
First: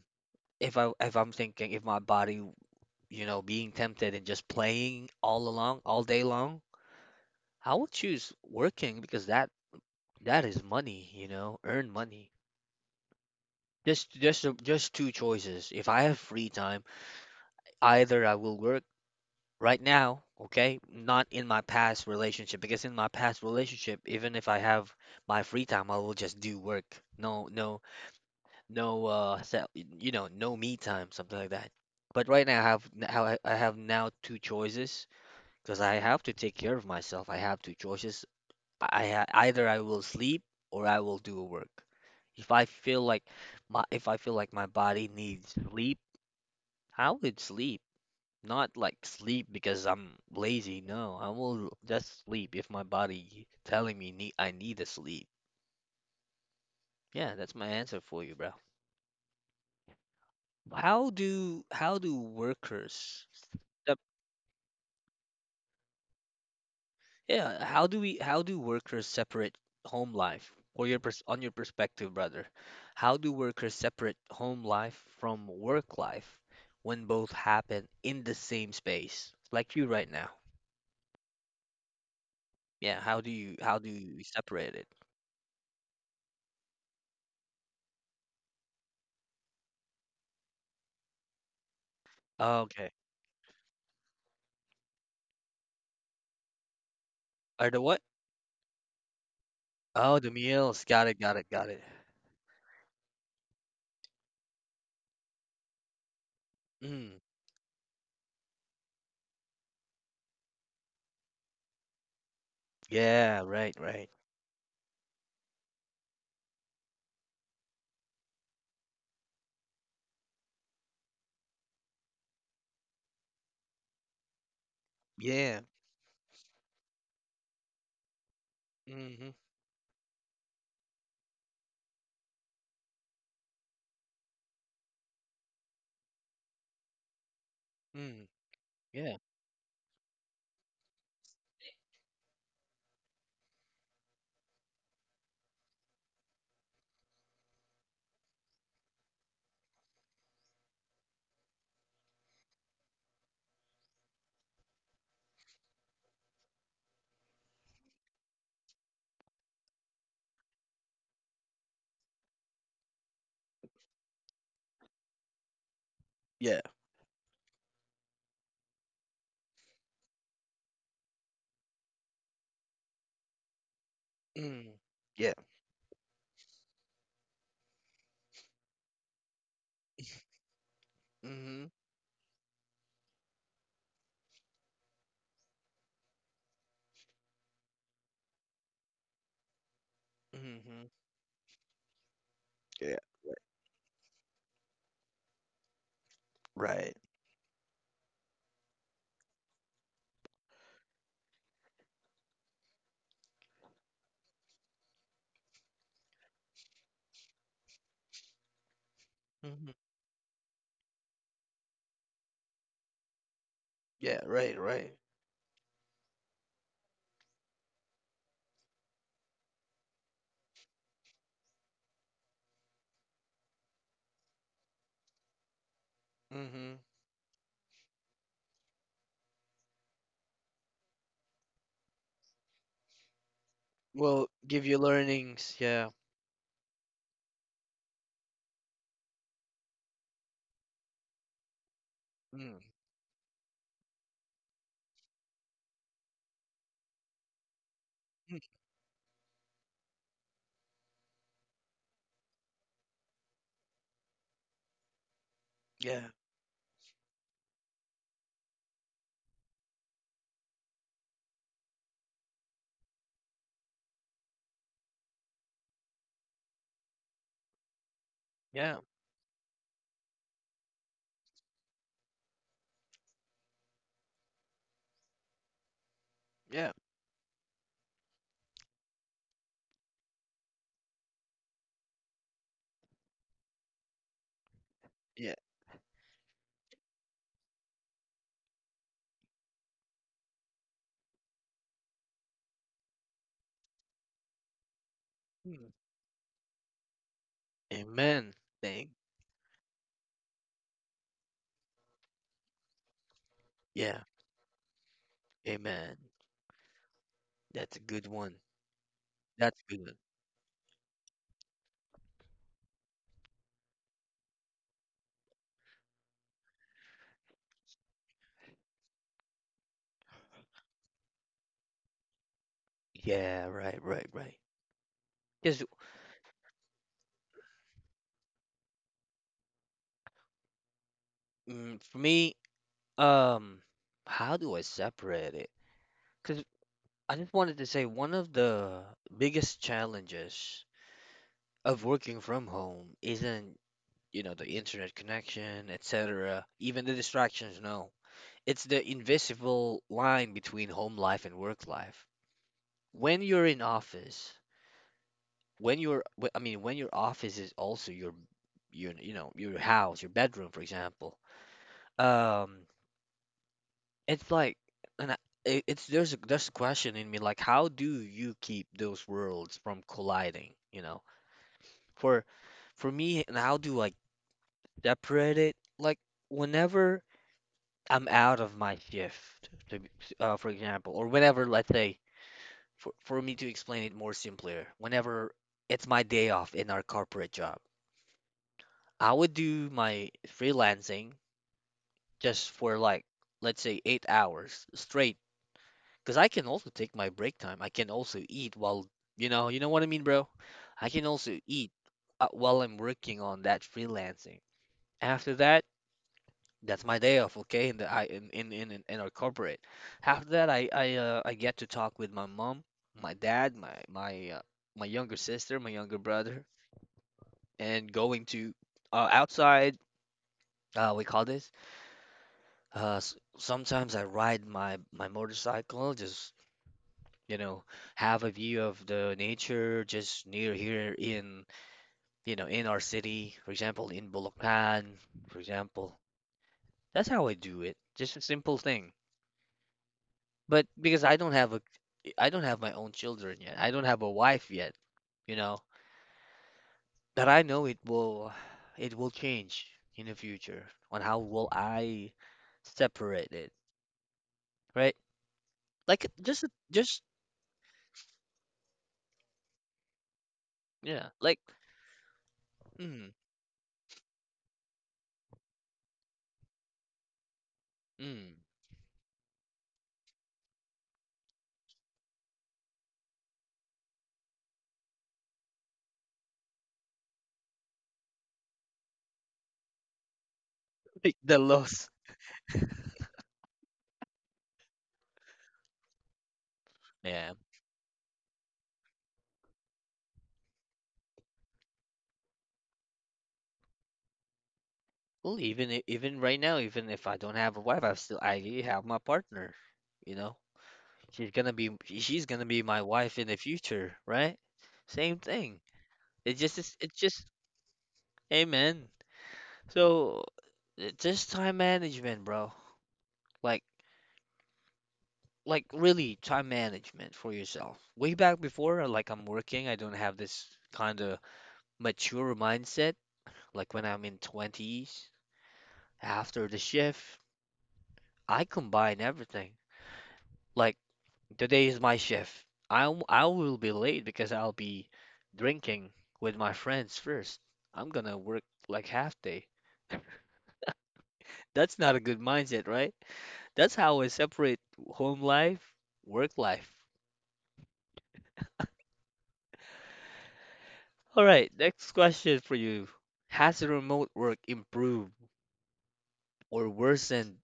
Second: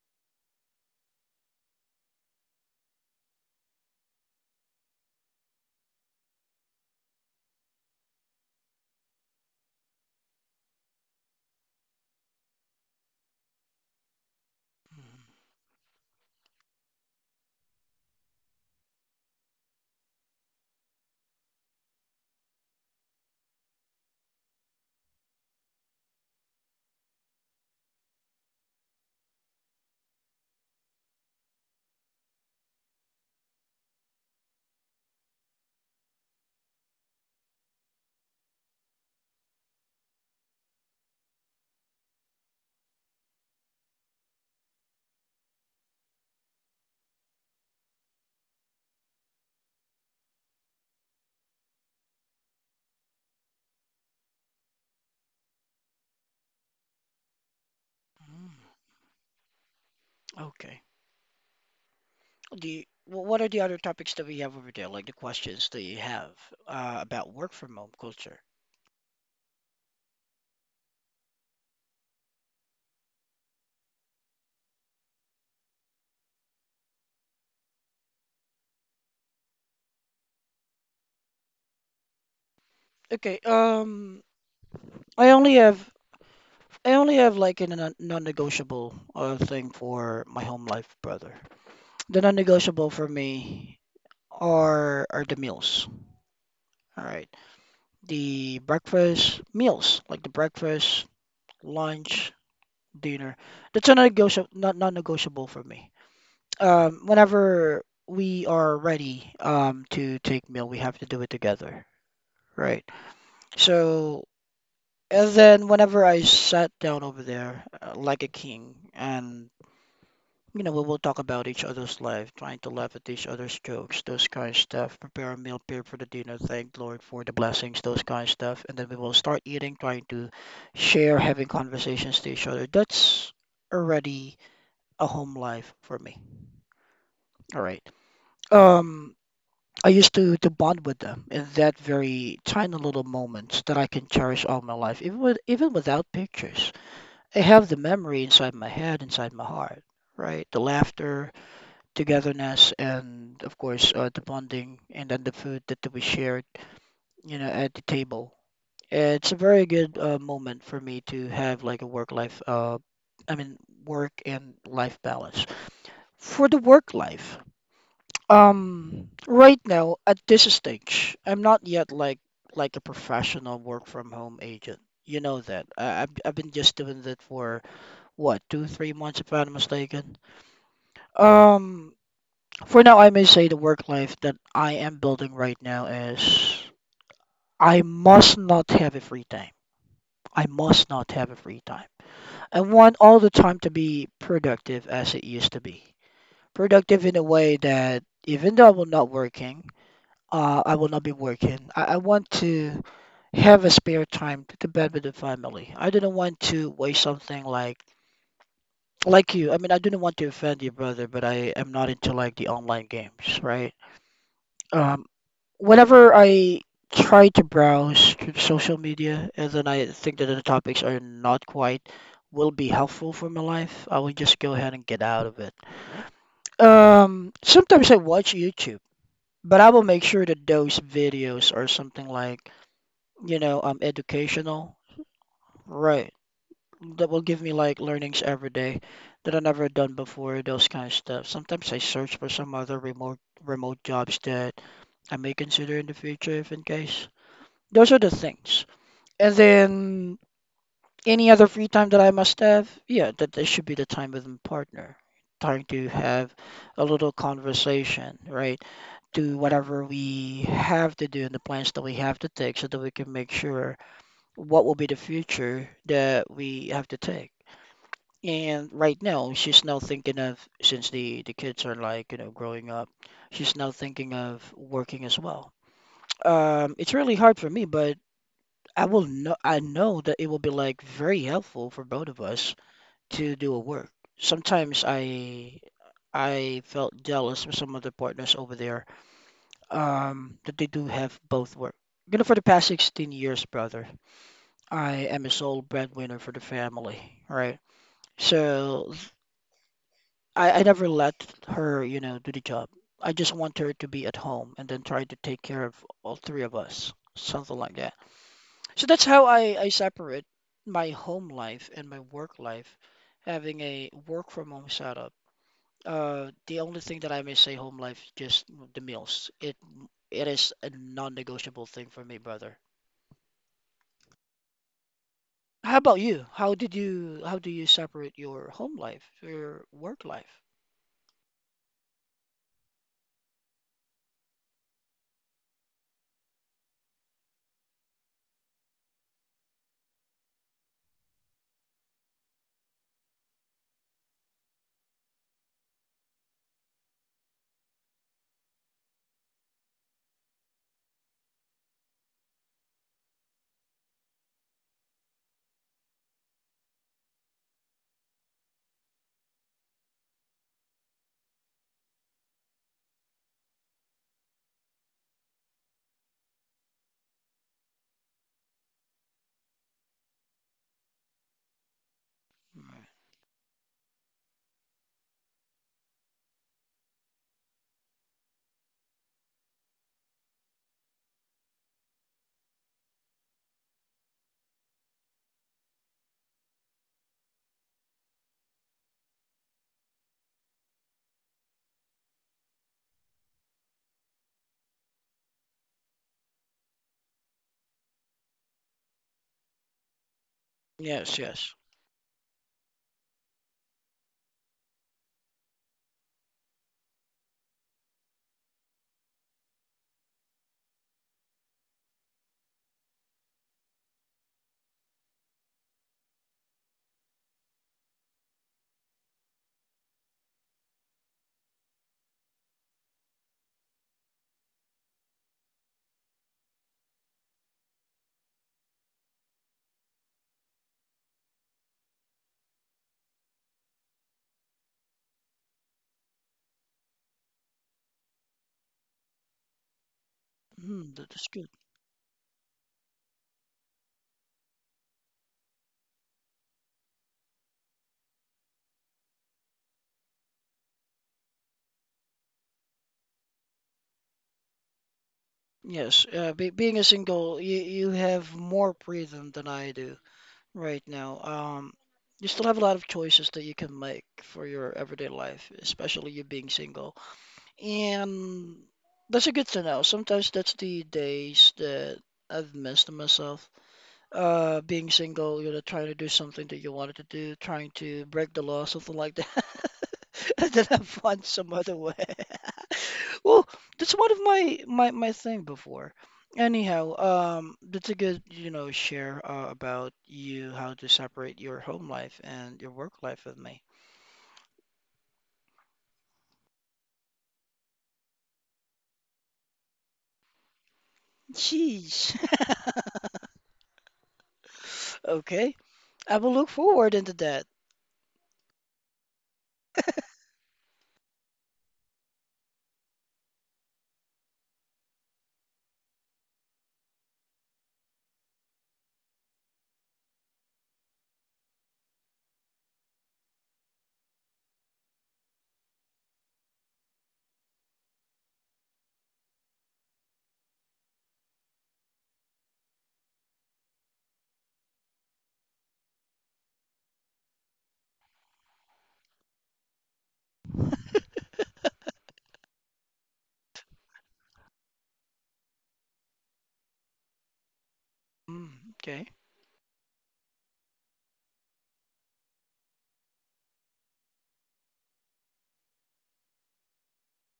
S1: if I'm thinking, if my body, being tempted and just playing all along, all day long, I would choose working because that is money, you know, earn money. Just two
S2: Mhm.
S1: choices. If I have free time, either I will work right now, okay, not in my past relationship, because in my past relationship, even if I have my free time, I will just do work. No, no, no, set, you know, no me time, something like that. But right now, I have now two choices. Because I have to take care of myself, I have two choices. Either I will sleep or I will do work. If I feel like my If I feel like my body needs sleep, I would sleep. Not like sleep because I'm lazy, no. I will just sleep if my body telling me I need a sleep. Yeah, that's my answer for you, bro.
S2: Okay.
S1: How do
S2: Do you,
S1: workers
S2: wh- what are the other
S1: step.
S2: topics that we have over there? Like the questions that you have about
S1: Yeah,
S2: work from home
S1: how
S2: culture?
S1: do workers separate home life, or your pers on your perspective, brother? How do workers separate home life from work life when both happen in the same space? Like you right now. Yeah,
S2: Okay.
S1: how do you separate it?
S2: I only have I only have like a non-negotiable thing for my home life, brother. The
S1: Oh, okay.
S2: non-negotiable for me are the meals. All right.
S1: Are the what?
S2: The breakfast meals,
S1: Oh, the
S2: like the
S1: meals. Got it,
S2: breakfast,
S1: got it, got it.
S2: lunch, dinner. That's a non-negotiable, non-negotiable for me. Um,
S1: Mm.
S2: whenever we are ready to take meal, we have to do it together, right?
S1: Yeah, right, right.
S2: So, and then whenever I sat down over there, like a king, and, we will talk about each other's life, trying to laugh at each other's jokes, those kind of stuff. Prepare a
S1: Yeah.
S2: meal, prepare for the dinner, thank Lord for the blessings, those kind of stuff, and then we will
S1: Mm-hmm.
S2: start eating, trying to share, having conversations to each other. That's already a home life for me. All right.
S1: Mm. Yeah.
S2: Um, I used to bond with them in that very tiny little moments that I can cherish all my life, even with even without pictures. I have the memory inside my head, inside my heart, right? The laughter, togetherness, and of course, the bonding, and then the food that we shared, at the table. It's a very good moment for me to have like a work life, I mean, work and life balance. For
S1: Yeah.
S2: the work life. Right now at this stage, I'm not yet like a professional work from home
S1: Mm.
S2: agent. You
S1: Yeah.
S2: know that. I've been just doing that for what, two, 3 months if I'm not mistaken.
S1: Mm-hmm.
S2: Um, for now, I may say the work life that I am building right now is, I must not have a free time. I
S1: Mm-hmm.
S2: must not have a free time. I
S1: Yeah.
S2: want all the time to be productive as it used to be.
S1: Right.
S2: Productive in a way that even though I'm not working, I will not be working. I want to have a spare time to bed with the family. I didn't want to waste something like you. I mean, I didn't want to offend your brother, but I am not into like the online games, right?
S1: Yeah, right, right.
S2: Um, whenever I try to browse through social media and then I think that the topics are not quite will be helpful for my life, I will just go ahead and get out of it.
S1: Mm-hmm.
S2: Sometimes I watch YouTube, but I will make sure that those videos are something like,
S1: Well, give you
S2: educational,
S1: learnings. Yeah.
S2: right? That will give me like learnings every day that I never done before, those kind of stuff. Sometimes I search for some
S1: Mm.
S2: other remote jobs that I may consider in the future if in case. Those are the
S1: Mm,
S2: things. And then any other free time that I must have, yeah, that should be the time with my partner. Trying to
S1: yeah.
S2: have a little conversation, right? Do whatever we have to do and the plans that we have to take, so that we can make sure what will be the future that we have to take. And
S1: Yeah.
S2: right now, she's now thinking of, since the kids are like, growing up, she's now thinking of working as well.
S1: Yeah.
S2: It's really hard for me, but I know that it will be like very helpful for both of us to do a work. Sometimes
S1: Yeah.
S2: I felt jealous with some of the partners over there, that they do have both work. You know, for the past 16 years, brother, I am a sole
S1: Mm.
S2: breadwinner for the family, right?
S1: Amen. Thing.
S2: So I never let her, do the job. I just want her to
S1: Yeah.
S2: be at home and then try to take care of
S1: Amen.
S2: all three of us, something
S1: That's
S2: like
S1: a
S2: that.
S1: good one.
S2: So that's how
S1: That's
S2: I,
S1: a
S2: I
S1: good one.
S2: separate my home life and my work life, having a work from home setup. The only thing that I may say home life, just the meals. It is a non-negotiable thing for me, brother.
S1: Yeah, right, right, right. Because
S2: How about you? How do you separate your home life, your work life?
S1: for me, um, how do I separate it? Because I just wanted to say, one of the biggest challenges of working from home isn't, the internet connection, etc. Even the distractions, no. It's the invisible line between home life and work life. When you're in office, I mean, when your office is also your, your house, your bedroom, for example. Um, it's like, and I, it- it's There's a question in me like, how do you keep those worlds from colliding? You know, for
S2: Mm.
S1: for me, and how do I separate it? Like, whenever I'm out of my shift, for example, or whenever, let's say. For me to explain it more simpler, whenever it's my day off in our corporate job, I would do my freelancing just for like, let's say, 8 hours straight. Because I can also take my break time. I can also eat while, you know what I mean, bro? I can
S2: Yes,
S1: also
S2: yes.
S1: eat, while I'm working on that freelancing. After that, that's my day off, okay? In the I in our corporate. After that, I get to talk with my mom, my dad, my younger sister, my younger brother, and going to, outside. We call this. S sometimes I ride my motorcycle, just, you know, have a view of the nature just near here in, you know, in our city. For example, in Bulacan, for example. That's how I do it. Just a simple thing. But
S2: Mm,
S1: because
S2: that is good.
S1: I don't have my own children yet. I don't have a wife yet, you know. But I know it will change in the future on how will I separate it, right? Like
S2: Yes,
S1: just
S2: being a
S1: just
S2: single, you have more freedom than I do right
S1: yeah,
S2: now.
S1: like
S2: You still have a lot of
S1: mm,
S2: choices that you can make for your everyday life, especially you being single.
S1: mm,
S2: And that's a good to know. Sometimes that's the days that I've missed myself. Being single, trying to do something that you wanted to do, trying to break the law, something like that. And then have
S1: like
S2: fun
S1: the
S2: some other
S1: loss.
S2: way. Well, that's one of my thing before, anyhow,
S1: Yeah.
S2: that's a good, share, about you, how to separate your home life and your work life with me.
S1: Well, even even right now, even if I don't have a wife, I still I have my partner, you know. She's gonna be
S2: Jeez.
S1: my wife in the future, right? Same
S2: Okay,
S1: thing.
S2: I will
S1: It
S2: look
S1: just is-
S2: forward
S1: it
S2: into
S1: just
S2: that.
S1: Amen. So just time management, bro. Like like really time management for yourself. Way back before, like I'm working, I don't have this kind of mature mindset. Like when I'm in 20s, after the shift, I combine everything. Like today is my shift. I will be late because I'll be drinking with my friends first. I'm gonna work like half day. That's not a good mindset, right? That's how I separate home life, work life.
S2: Mm, okay.
S1: All right, next question for you. Has remote work improved or worsened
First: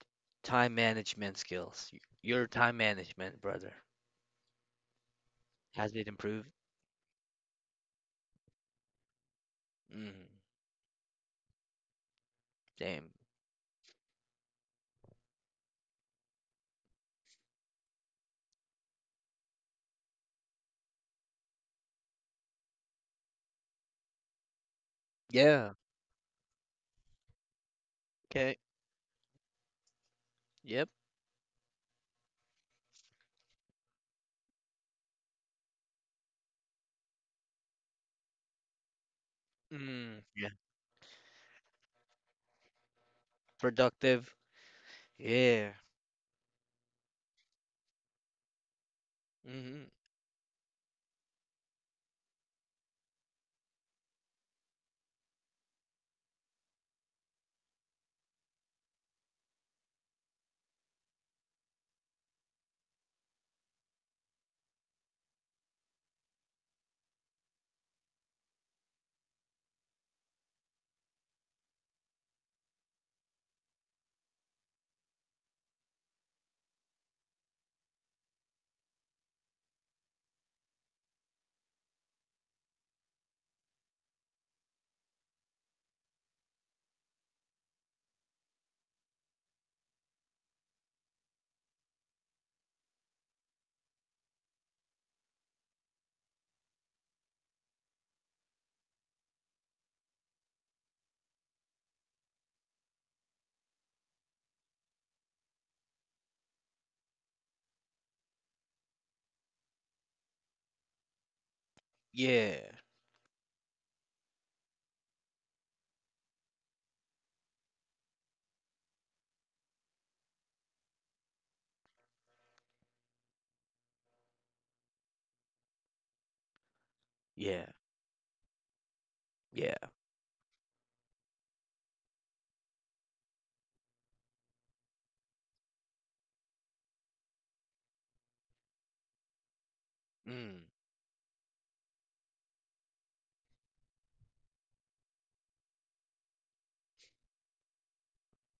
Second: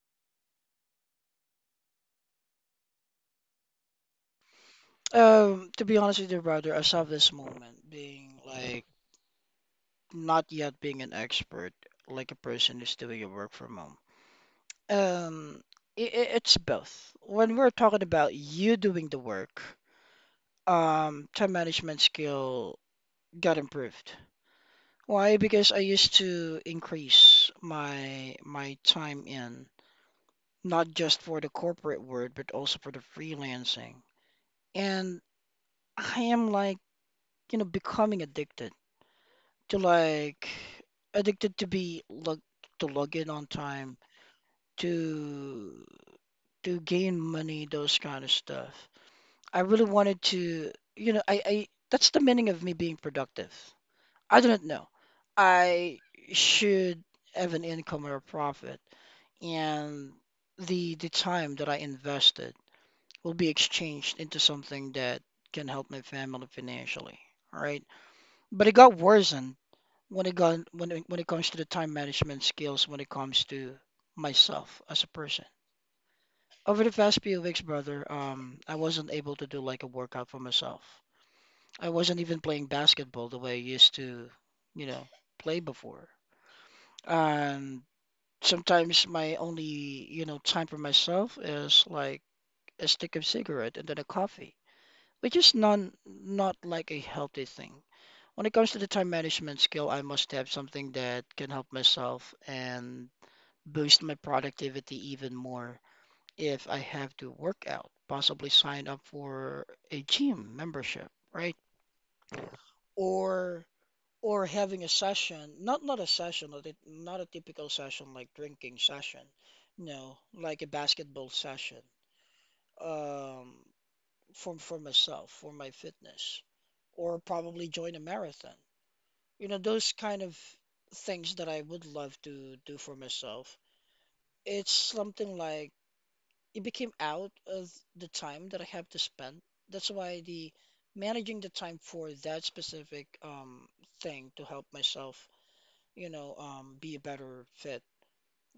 S1: time management skills? Your time management, brother.
S2: To
S1: Has
S2: be
S1: it
S2: honest with you,
S1: improved?
S2: brother, I saw this moment being like
S1: Mm,
S2: not yet being an expert, like a person who's
S1: damn.
S2: doing your work from home. Um, it's both. When we're talking about you doing the work, time management skill got improved. Why? Because
S1: Yeah.
S2: I used to increase my
S1: Okay.
S2: my time in, not
S1: Yep.
S2: just for the corporate world, but also for the freelancing. And I am like, becoming addicted to
S1: Mm,
S2: like
S1: yeah.
S2: addicted to be log to log in on time
S1: Productive. Yeah.
S2: to to gain money, those kind of stuff. I really
S1: Hmm.
S2: wanted to, I that's the meaning of me being productive. I don't know. I should have an income or a profit, and the time that I invested will be exchanged into something that can help my family financially. All right. But it got worsened when it got when it comes to the time management skills, when it comes to myself as a person. Over the past few weeks, brother, I wasn't able to do like a workout for myself. I wasn't even playing basketball the way I used to, you know, play before. And sometimes my only, time for myself is like a stick of cigarette and then a coffee, which is non not like a healthy thing. When it comes to the time management skill, I must have something that can help myself and boost my productivity even more if I have to work out, possibly sign up for a gym membership, right?
S1: Yeah.
S2: Or or having a session, not a session, not a typical session like drinking session, no, like a basketball session, um, for myself, for my fitness, or
S1: Yeah.
S2: probably join a marathon. You know,
S1: Yeah.
S2: those kind of things that I would love to do for myself. It's something like it became out of the time that I have to spend. That's why the
S1: Mm,
S2: managing the time for that specific thing to help myself, be a better fit,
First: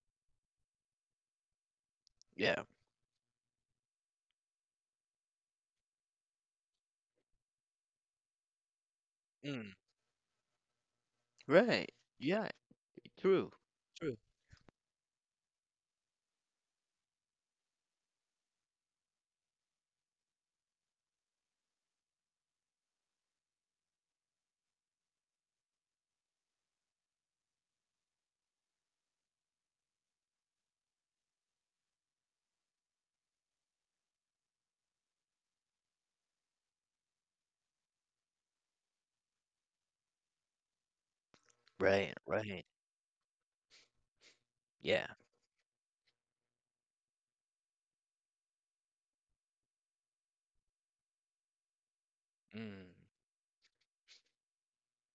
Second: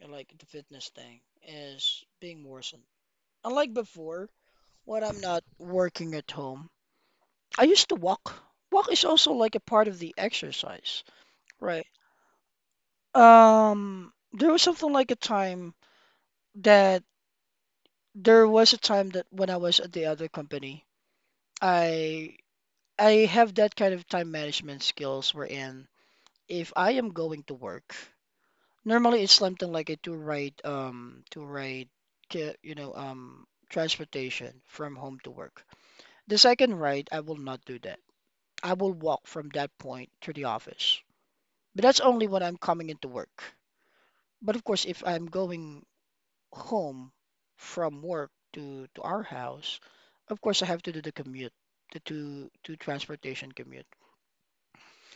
S2: like the fitness thing, is being
S1: yeah.
S2: worsened. Unlike before, when I'm not working at home, I used to walk. Walk is also like a
S1: Mm.
S2: part of the exercise, right?
S1: Right. Yeah. True. True.
S2: There was something like a time that there was a time that when I was at the other company, I I have that kind of time management skills wherein if I am going to work, normally it's something like a to ride transportation from home to work. The second ride, I will not do that. I will walk from that point to the office. But that's
S1: Right.
S2: only when I'm
S1: Right.
S2: coming into work. But of course, if
S1: Yeah.
S2: I'm going home from work to our house, of course I have to do the commute, the two
S1: Mm.
S2: transportation commute.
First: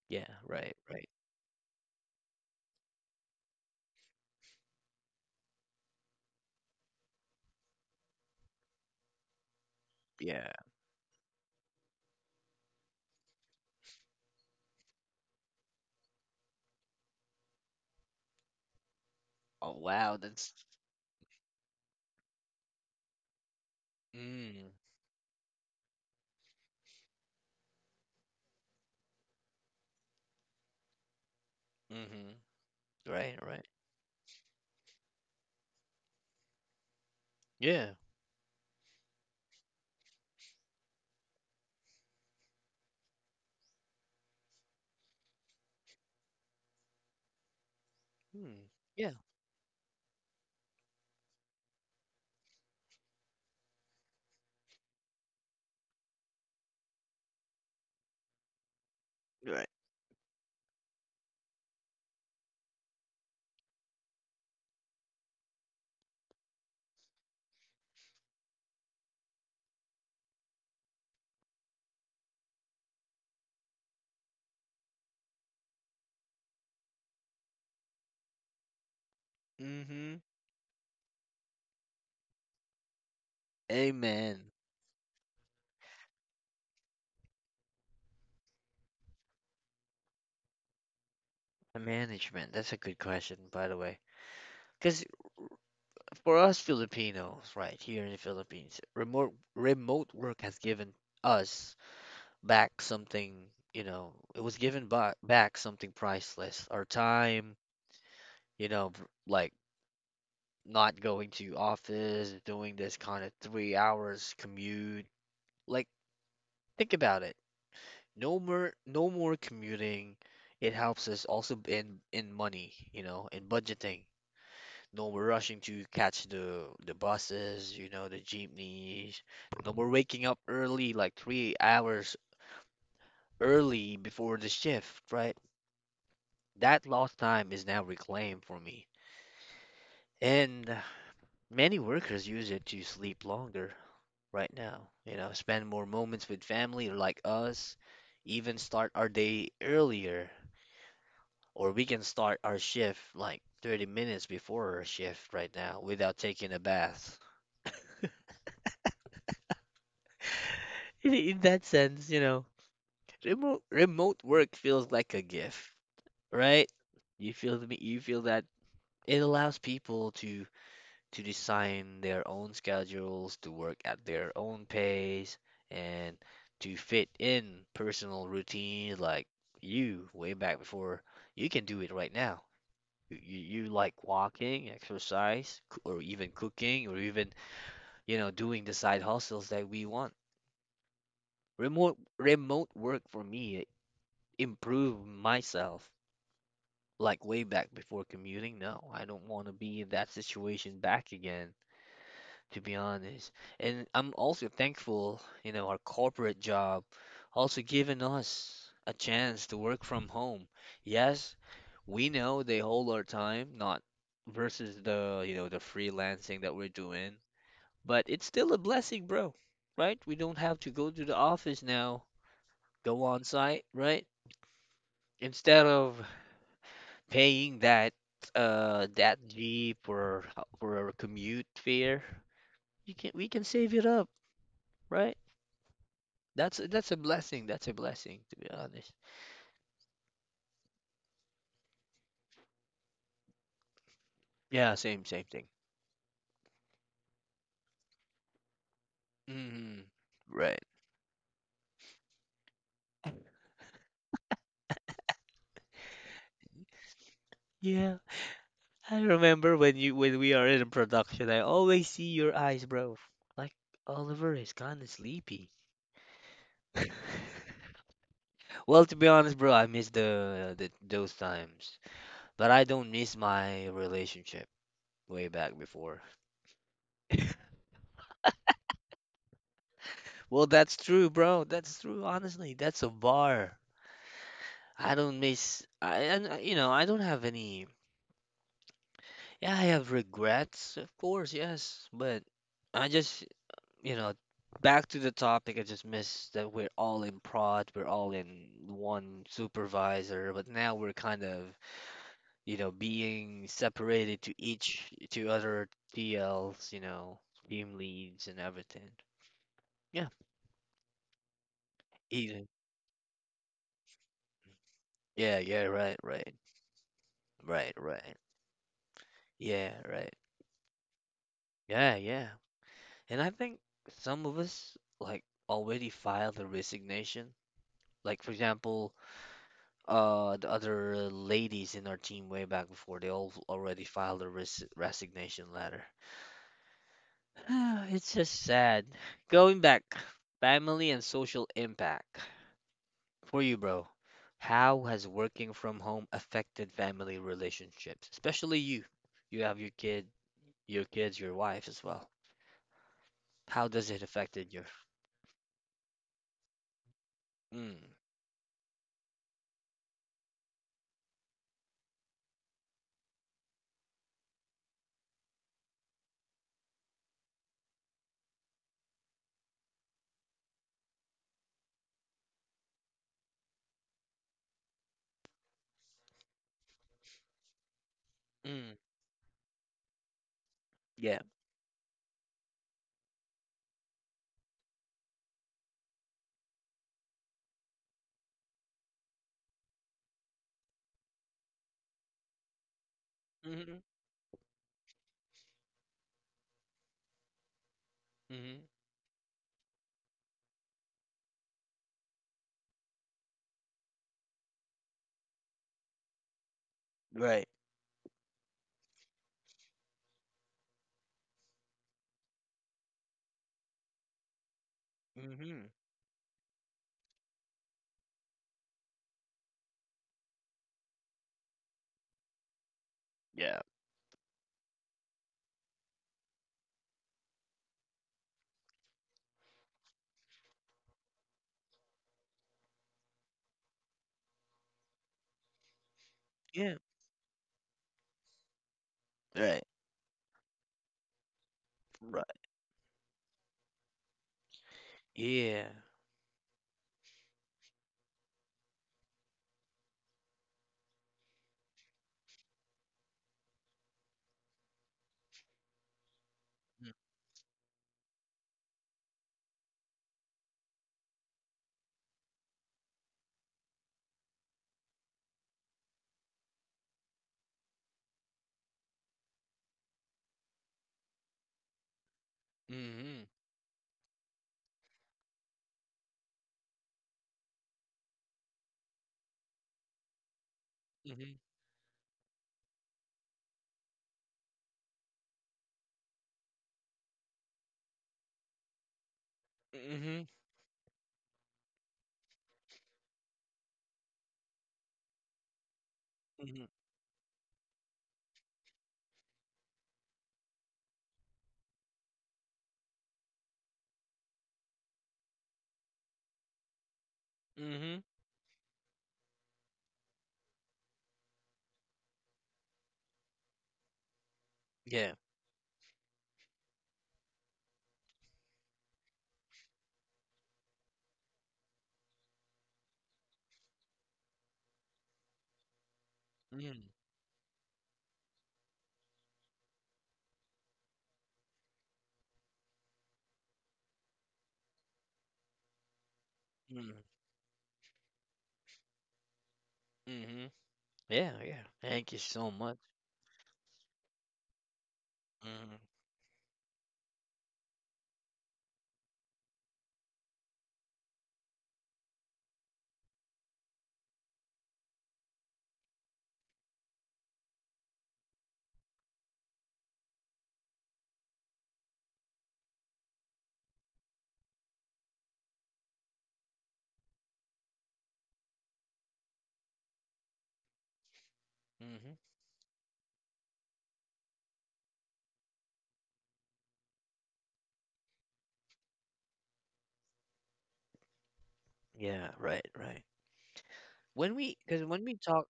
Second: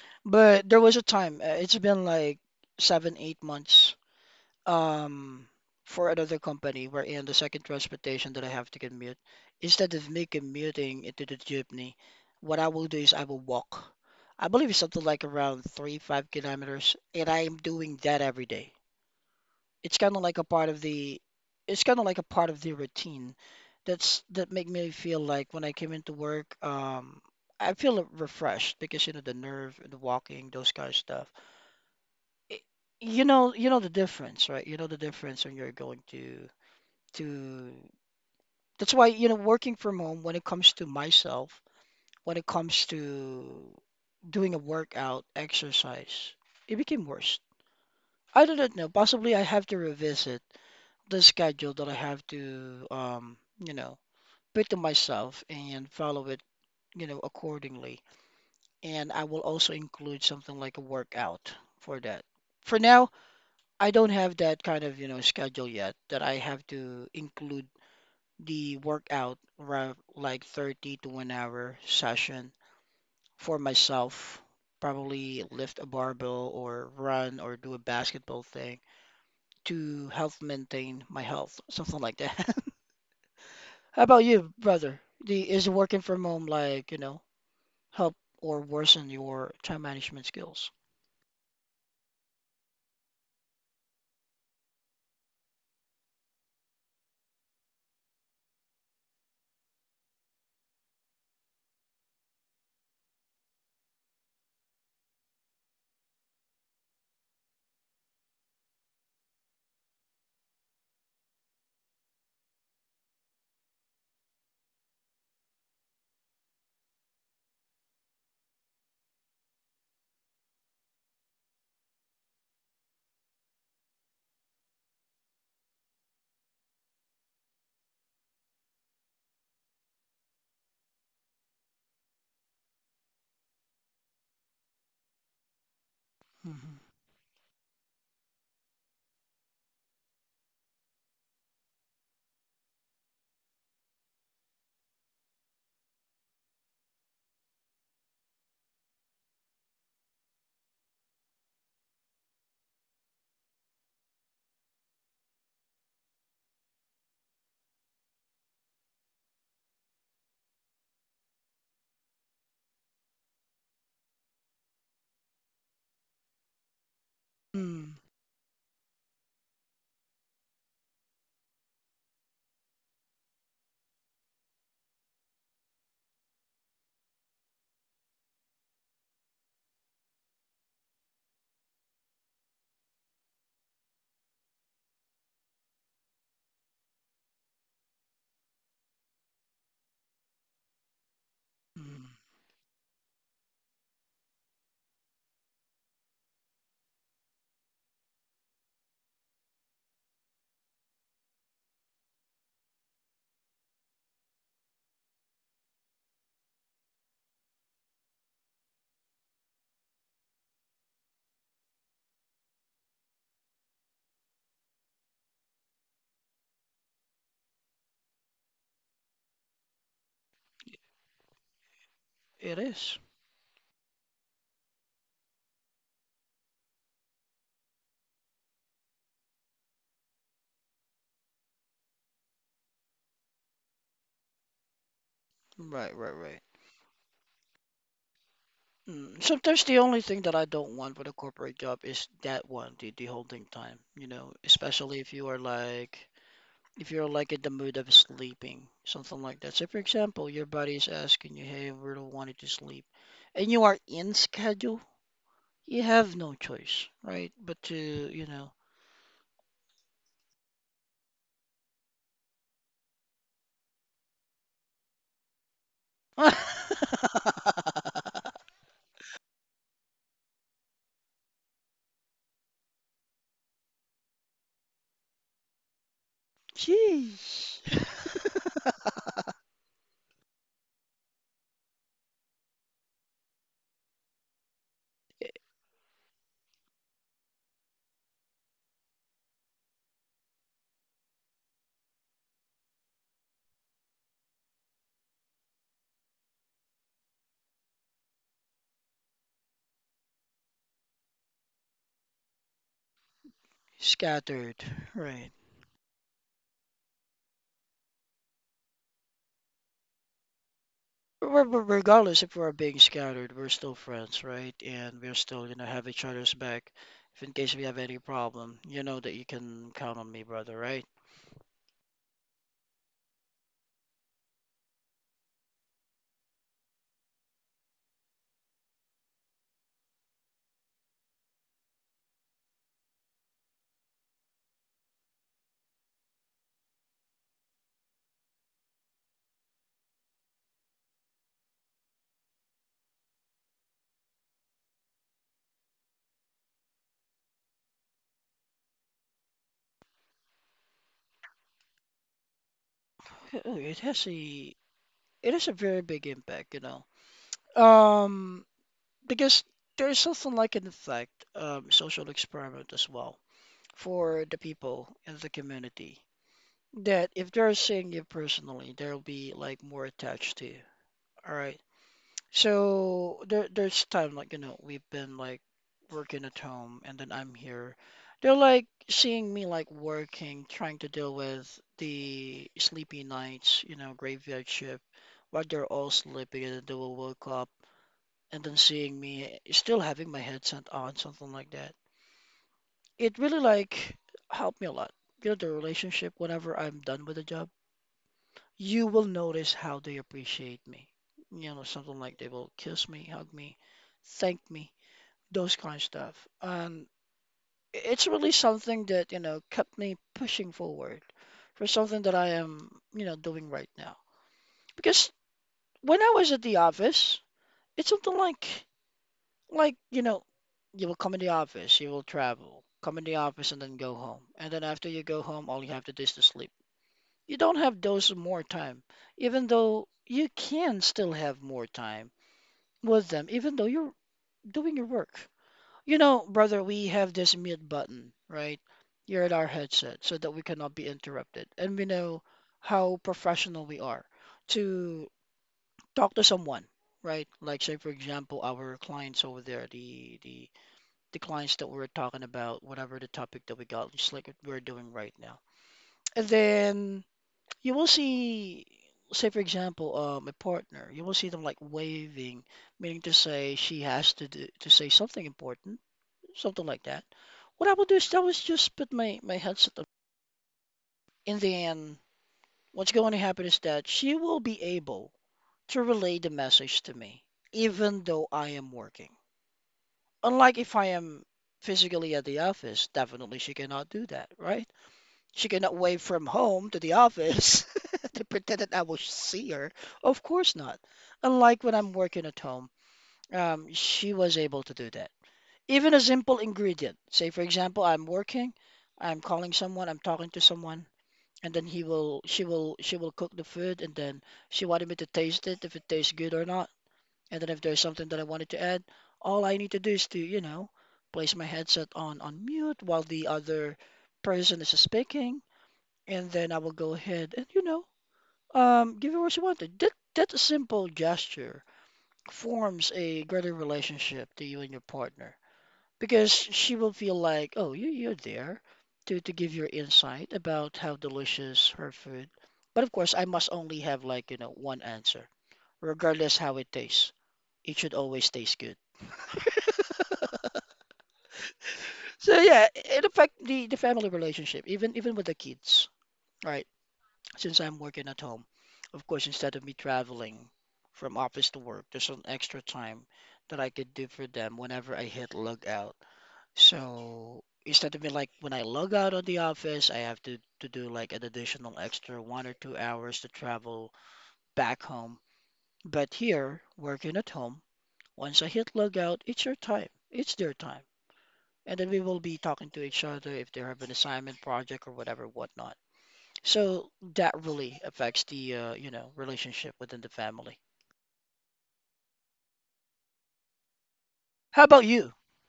S1: Yeah,
S2: But
S1: right,
S2: there was a
S1: right.
S2: time, it's been like 7, 8 months um, for another company wherein the second transportation that I have to commute, instead of me
S1: Yeah.
S2: commuting into the jeepney, what I will do is I will walk. I believe it's something like around 3, 5 kilometers, and I am doing that every day.
S1: Oh,
S2: It's kind
S1: wow,
S2: of like a
S1: that's
S2: part of the, it's kind of like a part of the routine that make
S1: mm,
S2: me feel like when I came into work, I feel refreshed because you know the nerve, the walking, those kind of stuff
S1: mhm.
S2: i-
S1: Right, right.
S2: you know the difference, right? You know the difference when you're going to
S1: Yeah.
S2: that's why you know working from home when it comes to myself when it comes to doing a workout exercise it became worse. I
S1: Hmm.
S2: don't know,
S1: Yeah,
S2: possibly I have to revisit the schedule that I have to you know put to myself and follow it, you know, accordingly. And I will
S1: right.
S2: also include something like a workout for that. For now, I don't have that kind of, you know, schedule yet that I have to include the workout like 30 to 1 hour session for myself. Probably lift a barbell or run or do a basketball thing to
S1: Mhm.
S2: help maintain my health, something like that. How about
S1: Amen.
S2: you, brother? The, is working from home like, you know, help or worsen your time management skills?
S1: The management. That's a good question, by the way. Because for us Filipinos, right, here in the Philippines, remote work has given us back something, you know, it was given by, back something priceless. Our time, you know, like not going to office, doing this kind of 3 hours commute. Like, think about it. No more, no more commuting. It helps us also in money, you know, in budgeting. No more rushing to catch the buses, you know, the jeepneys. No more waking up early, like 3 hours early before the shift, right?
S2: Mm-hmm.
S1: That lost time is now reclaimed for me. And many workers use it to sleep longer right now, you know, spend more moments with family like us, even start our day earlier. Or we can start our shift like 30 minutes before our shift right now without taking a bath. In that sense, you know, remote work feels like a gift, right? You feel me?
S2: Mm-hmm.
S1: You feel that it allows people to design their own schedules, to work at their own pace, and to fit in personal routines like you way back before. You can do it right now. You like walking, exercise, or even cooking, or even, doing the side hustles that we want. Remote work for me improve myself like way back before commuting. No, I don't want to be in that situation back again, to be honest. And I'm also thankful, you know, our corporate job also given us a chance to work from home. Yes, we know they hold our time, not versus the, you know, the freelancing that we're doing, but it's still a blessing, bro, right? We don't have to go to the office now,
S2: It is.
S1: go on site, right? Instead of paying that that Jeep or a commute fare, you can we can save it up, right?
S2: Right, right, right.
S1: That's a blessing. That's a blessing, to be honest.
S2: Mm. Sometimes the only thing that I don't want with a corporate job is that one, the holding time, you know,
S1: Yeah,
S2: especially
S1: same
S2: if
S1: same
S2: you are
S1: thing.
S2: like if you're like in the mood of sleeping, something like that. So for
S1: Mm,
S2: example, your
S1: right.
S2: body is asking you, hey, we don't want you to sleep, and you are in schedule, you have no choice, right? But to,
S1: Yeah,
S2: you know,
S1: I remember when you when we are in production, I always see your eyes, bro. Like Oliver is kind of sleepy. Well, to be honest, bro, I miss the those times, but I don't miss my relationship way back before.
S2: jeez,
S1: Well, that's true, bro. That's true. Honestly, that's a bar. I don't miss. I and you know I don't have any. Yeah, I have regrets, of course, yes, but I just, you know, back to the topic, I just miss that we're all in prod, we're all in one supervisor, but now we're kind of, you know, being separated to
S2: scattered,
S1: each, to
S2: right?
S1: other TLs, you know, team leads and everything. Yeah,
S2: Regardless if
S1: even.
S2: we're being scattered, we're still friends, right? And we're
S1: Yeah,
S2: still
S1: yeah,
S2: gonna have
S1: right,
S2: each other's
S1: right,
S2: back. If in case we
S1: right,
S2: have any
S1: right.
S2: problem, you know that you can
S1: Yeah,
S2: count on
S1: right.
S2: me, brother, right?
S1: Yeah, yeah. And I think some of us, like, already filed a resignation. Like, for example, the other ladies in our team way back before, they all already filed a resignation letter. It's just sad. Going back, family and social impact. For you, bro, how has working from home affected family relationships? Especially you. You have your kid, your kids, your wife as well. How
S2: It
S1: does it
S2: has
S1: affected
S2: a
S1: your?
S2: it has a very big impact, you know.
S1: Mm,
S2: Um, because there's something like an effect, social experiment as well for the people in the community. That if they're seeing you personally, they'll be like more attached to you. All right. So there there's time like you know we've been like working at home and then I'm here. They're like
S1: mm,
S2: seeing me like working, trying to deal
S1: yeah.
S2: with the sleepy nights, you know, graveyard shift, while they're all sleeping and then they will wake up and then seeing me still having my headset on, something like that. It really
S1: Mm-hmm,
S2: like helped me a lot. You know, the relationship whenever I'm done with the job
S1: mm-hmm.
S2: you will notice how they appreciate me. You know, something like they will kiss me, hug me, thank me, those kind of stuff. And
S1: Right.
S2: it's really something that, you know, kept me pushing forward for something that I am, you know, doing right now. Because
S1: Mm-hmm.
S2: when I was at the office, it's something like, you know, you will come in the office, you will travel, come in the office
S1: Yeah.
S2: and then go home. And then after you go home, all you have to do is to sleep. You don't have those more time, even though you can still have more time with them, even though you're doing your work. You know, brother,
S1: Yeah.
S2: we have this mute button, right? Here at our
S1: Right.
S2: headset so that we cannot be interrupted. And we know
S1: Right.
S2: how professional we are to
S1: Yeah. Mm.
S2: talk to someone, right? Like say for example our clients over there, the clients that we're talking about, whatever the topic that we got, just like we're doing right now. And then you will see, say for example, a partner. You will see them like waving, meaning to say she has to do, to say something important, something like that. What I will do is I will just put my headset on. In the end, what's going to
S1: Mhm.
S2: happen is that she will be able to relay the message to me, even though I am working. Unlike if I am
S1: Mhm.
S2: physically at the office, definitely she cannot do that, right? She cannot wave from home to the office to pretend that I will see her. Of
S1: Mhm.
S2: course not. Unlike when I'm working at home, she was able to do that. Even a simple
S1: Mhm.
S2: ingredient. Say, for example, I'm working, I'm calling someone, I'm talking to someone, and then she will cook the food, and then she wanted me to taste it if it tastes good or not, and then if there's
S1: Mhm.
S2: something that I wanted to add, all I need to do is to, you know, place my headset on mute while the other person is
S1: Yeah.
S2: speaking and then I will go ahead and you know give it what you want. To. That simple gesture forms a greater relationship to you and your partner because she
S1: Mhm.
S2: will feel like, oh, you're there to give your insight about how delicious her food. But of course, I must only have like you know one answer, regardless how it
S1: Mhm.
S2: tastes. It should always taste good.
S1: Mhm. Yeah, yeah. Thank you
S2: So
S1: so
S2: yeah,
S1: much.
S2: it affect the family relationship, even with the
S1: Mhm.
S2: kids, right? Since I'm working at home, of course, instead of me traveling from office to work, there's an extra time that I could do for them whenever I hit log out. So instead of me like when I log out of the office, I have to do like an additional extra 1 or 2 hours to travel back home. But here, working at home, once I hit log out, it's your time. It's their time. And then we
S1: Mhm.
S2: will be talking to each other if they have an assignment project or whatever, whatnot. So that really affects the you know, relationship within the family.
S1: Yeah, right, right. When we,
S2: How
S1: because
S2: about
S1: when
S2: you?
S1: we talk,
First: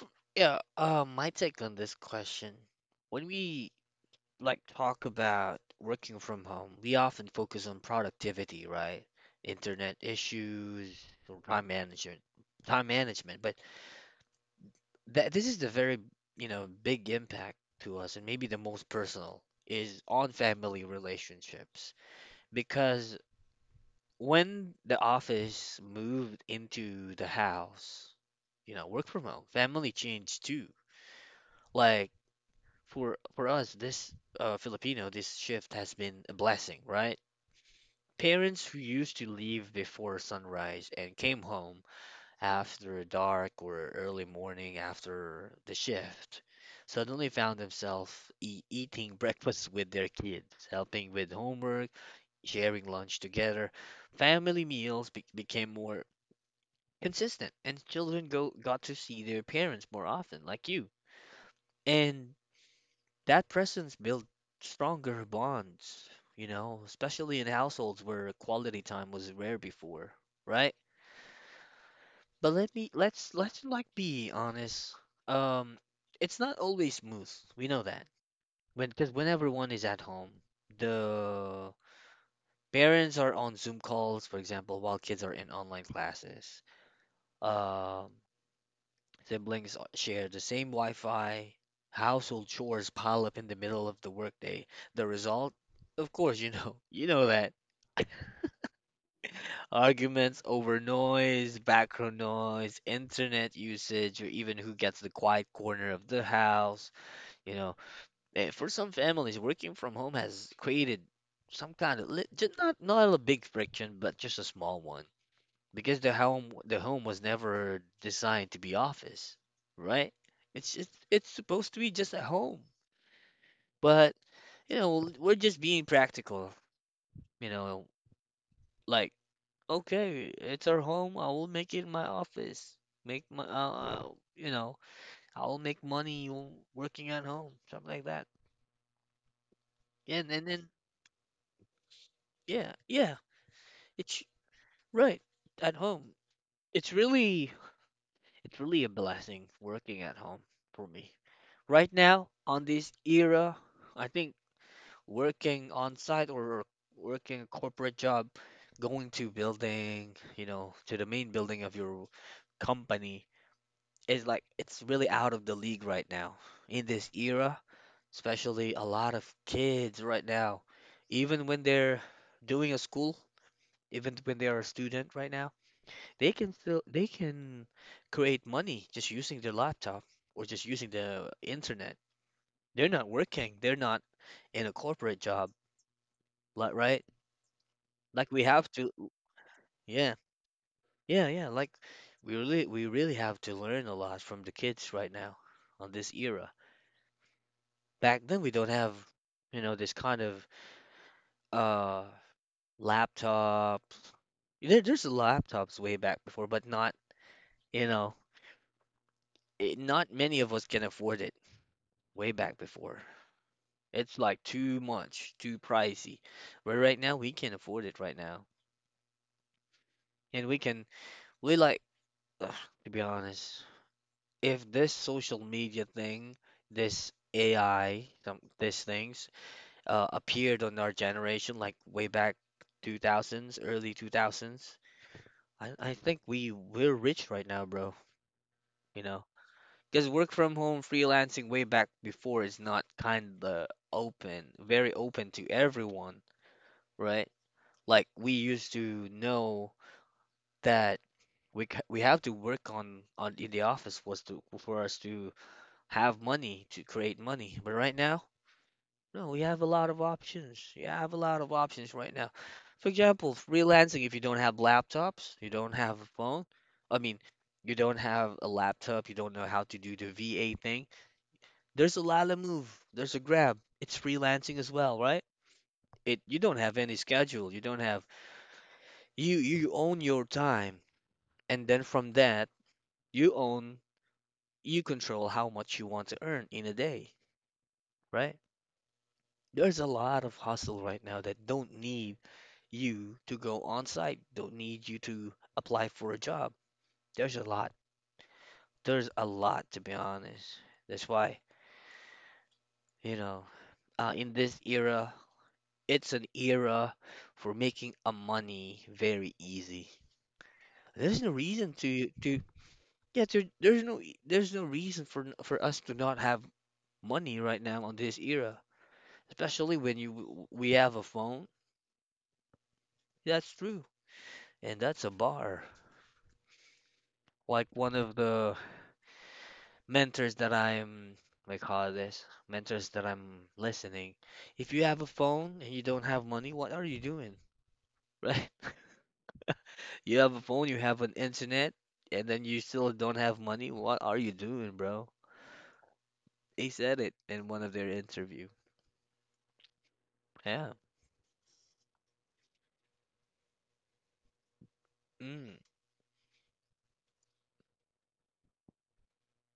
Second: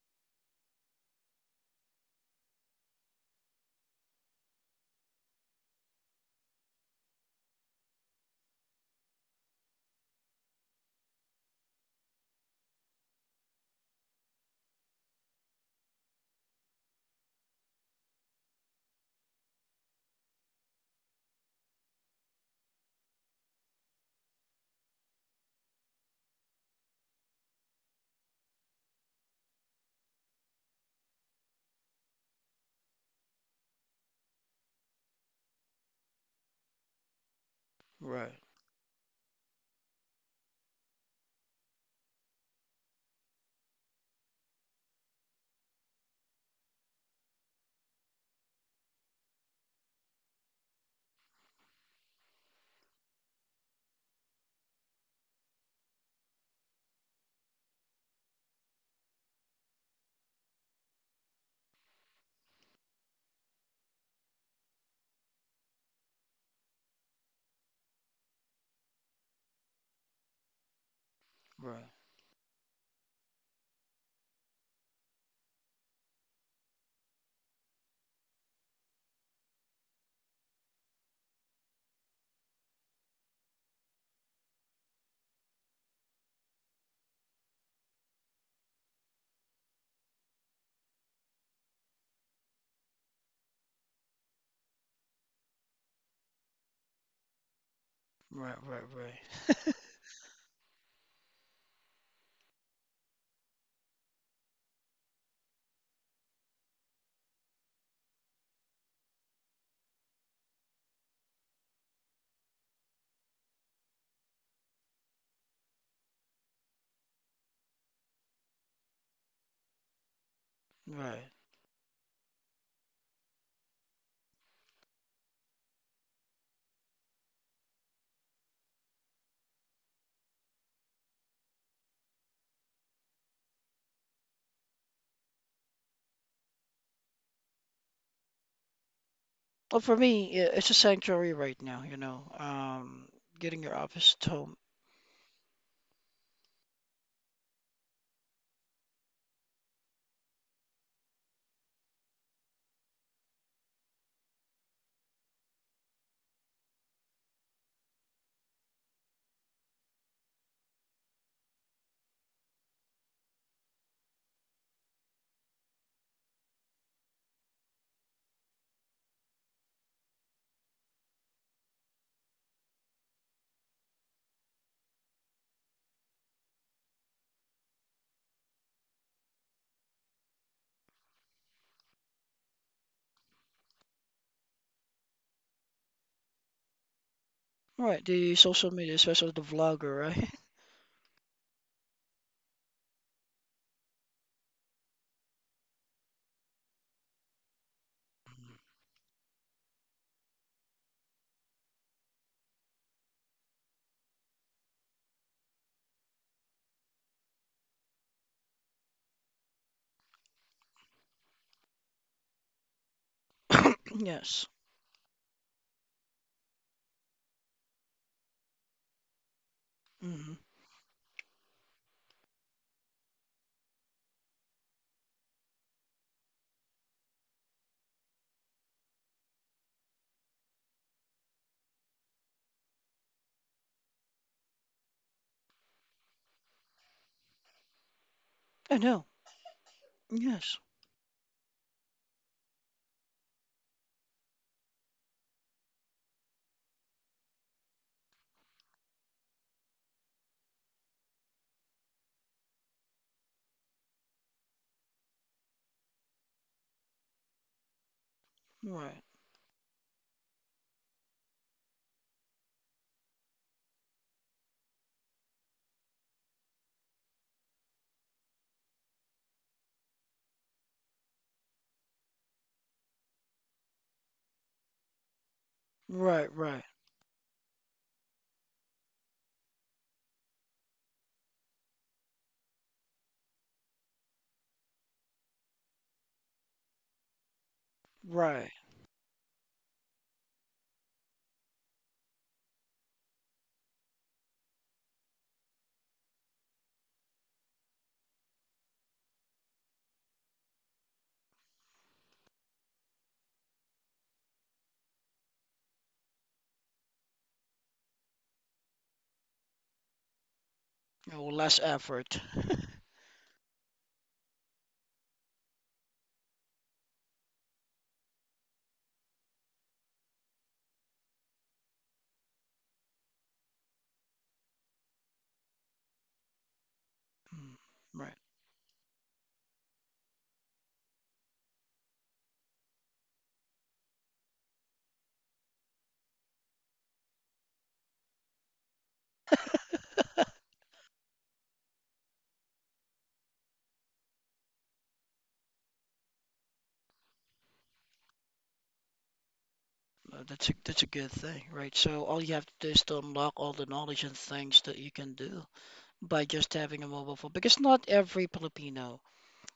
S1: f- yeah, my take on this question, when we like talk about working from home, we often focus on productivity, right? Internet issues, or time management, time management. But that this is the very, you know, big impact to us and maybe the most personal is on family relationships because when the office moved into the house, you know, work from home, family changed too. Like for us, this Filipino, this shift has been a blessing, right?
S2: Right,
S1: Parents who used to leave before sunrise and came home after dark or early morning after the shift, suddenly found themselves e eating breakfast with their kids, helping with homework, sharing lunch together. Family meals be became more consistent, and children go got to see their parents more often, like you. And that presence built stronger bonds, you know, especially in households where quality time was rare before, right?
S2: right,
S1: But let's like be honest. Um, it's not always smooth. We know that. When because when everyone is at home, the parents are on Zoom calls, for example, while kids are in online classes. Um, Siblings share the same Wi-Fi. Household chores pile up in the middle of the workday. The result, of course, you know, you know that.
S2: right, right, right,
S1: Arguments over noise, background noise, internet usage, or even who gets the quiet corner of the house. You know, for some families, working from home has created some kind of not not a big friction, but just a small one because the home was never designed to be office, right? It's
S2: right.
S1: supposed to be just a home, but you know, we're just being practical. You know, like. Okay, it's our home. I will make it my office. Make my, you know, I will make money working at home, something like that.
S2: Well, for me,
S1: And
S2: yeah,
S1: then
S2: it's a sanctuary right now, you know.
S1: yeah, yeah,
S2: Getting your office
S1: it's
S2: to home.
S1: right at home. It's really, it's really a blessing working at home for me. Right now, on this era, I think working on site or working a corporate job, going to building, you know, to the main building of your company is like it's really out of the league right now in this era, especially a lot of kids right now, even when they're doing a school, even when they are a student right now, they can create money just using their laptop or just using the internet. They're not working, they're not in a corporate job, like right?
S2: Right,
S1: Like
S2: the
S1: we have
S2: social
S1: to,
S2: media, especially the
S1: yeah,
S2: vlogger,
S1: yeah, yeah. Like we really have to learn a lot from the kids right now on this era. Back then we don't have you know this kind of uh laptop. There's laptops way back before but not you know not many of us can afford it way back before.
S2: right?
S1: It's like
S2: Yes.
S1: too much too pricey where right now we can afford it right now,
S2: Hmm.
S1: and we can we like ugh, to be honest if this social media thing this AI some these things appeared on our generation like way back 2000s early 2000s. I think we we're rich right now, bro.
S2: I
S1: You
S2: know.
S1: know, because work from
S2: Yes.
S1: home, freelancing way back before is not kind of open, very open to everyone, right? Like we used to know that we have to work on in the office was to for us to have money to create money, but right now.
S2: Right.
S1: No, we have a lot of options. You have a lot of options right now. For example, freelancing, if you don't have laptops, you don't have a phone, I mean, you don't have a laptop, you don't know how to do the VA thing, there's a lot Lala Move, there's a Grab. It's freelancing as well, right? It
S2: Right,
S1: you don't
S2: right,
S1: have any schedule, you don't have you own your time, and then from that, you own you control how much you want to earn in a day, right?
S2: right.
S1: There's a lot of hustle right now that don't need you to go on site, don't need you to apply for a job. There's a lot. There's a lot, to be honest. That's why, you know, in this era, it's an era for making a money very easy. There's no
S2: You less
S1: reason
S2: effort.
S1: to yeah, there, there's no reason for us to not have money right now on this era, especially when you we have a phone. That's true. And that's a bar.
S2: Mm.
S1: Like one of
S2: Right.
S1: the mentors that I'm, what do you call this, mentors that I'm listening. If you have a phone and you don't have money, what are you doing? Right? You have a phone, you have an internet, and then you still don't have money. What are you doing, bro? They said it in one of their interview. Yeah.
S2: That's a good thing, right? So all you have to do is to unlock all the knowledge and things that you can do
S1: Mm.
S2: by just having a mobile phone. Because not every Filipino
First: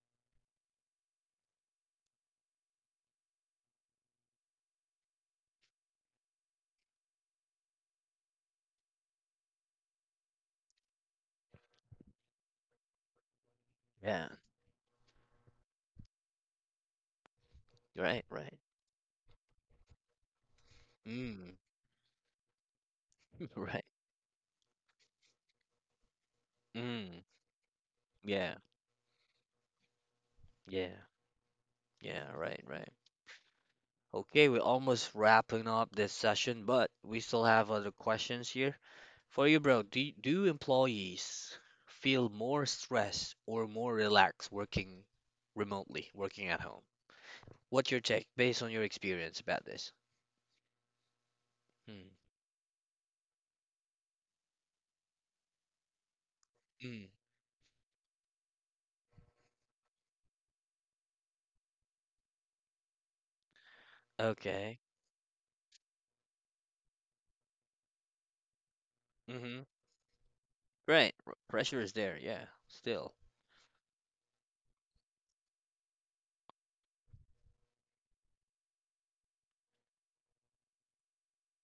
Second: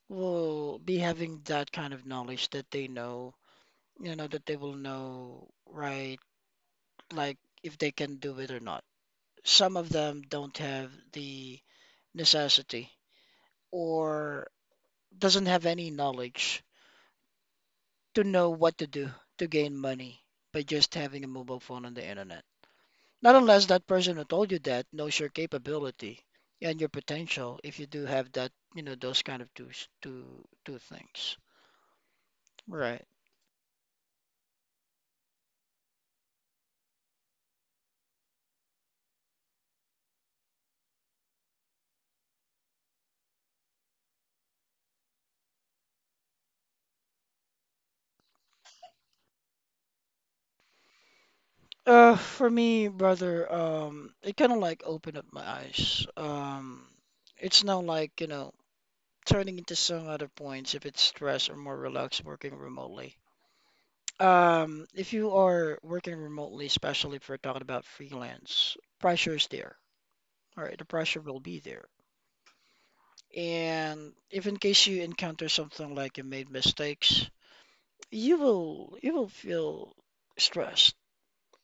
S2: will be having that kind of knowledge that they know, you know, that they will know, right? Like if they can do it or not. Some of them don't have the necessity
S1: Yeah.
S2: or doesn't have any knowledge to
S1: Right,
S2: know
S1: right.
S2: what to do to gain money by just having a
S1: Mm.
S2: mobile phone on the internet. Not unless
S1: Right.
S2: that person who told you that knows your capability and your
S1: Mm.
S2: potential if you do have that,
S1: Yeah.
S2: you know, those kind of two s- two two
S1: Yeah.
S2: things.
S1: Yeah. Right, right.
S2: Right.
S1: Okay, we're almost wrapping up this session, but we still have other questions here for you, bro. Do employees feel more stressed or more relaxed working remotely, working at home? What's your take based on your experience about this? Hmm.
S2: For me, brother, it kind of like opened up my eyes.
S1: Mm.
S2: It's now like, you know, turning into some other points if it's stress or more relaxed working remotely.
S1: Okay.
S2: If you are working remotely, especially if we're talking about freelance, pressure is
S1: Mm-hmm.
S2: there. All right, the
S1: Right.
S2: pressure will be
S1: Pressure
S2: there.
S1: is there. Yeah. Still.
S2: And if in case you encounter something like you made mistakes, you will feel stressed,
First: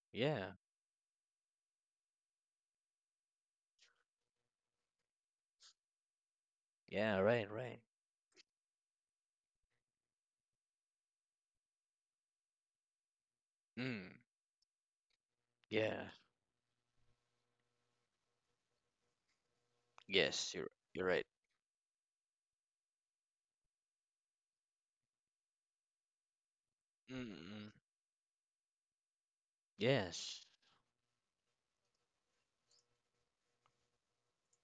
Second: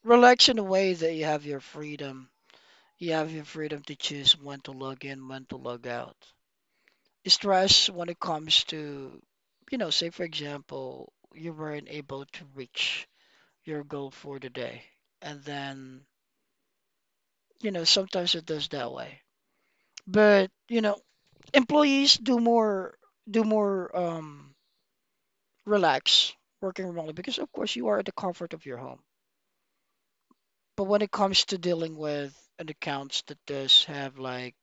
S2: relax
S1: Yeah.
S2: in a way that you have your freedom, you have your freedom to choose when to log in, when to log out.
S1: Yeah. Right. Right.
S2: Stress when it comes to, you know, say for example, you weren't able to reach your goal
S1: Mm.
S2: for the day, and then,
S1: Yeah.
S2: you know, sometimes it does that way. But
S1: Yes. You're.
S2: you know,
S1: You're right.
S2: employees do more, do more relax working remotely
S1: Mm.
S2: because of
S1: Mm.
S2: course you are at the comfort of your home.
S1: Yes.
S2: But when it comes to dealing with an accounts that does have like,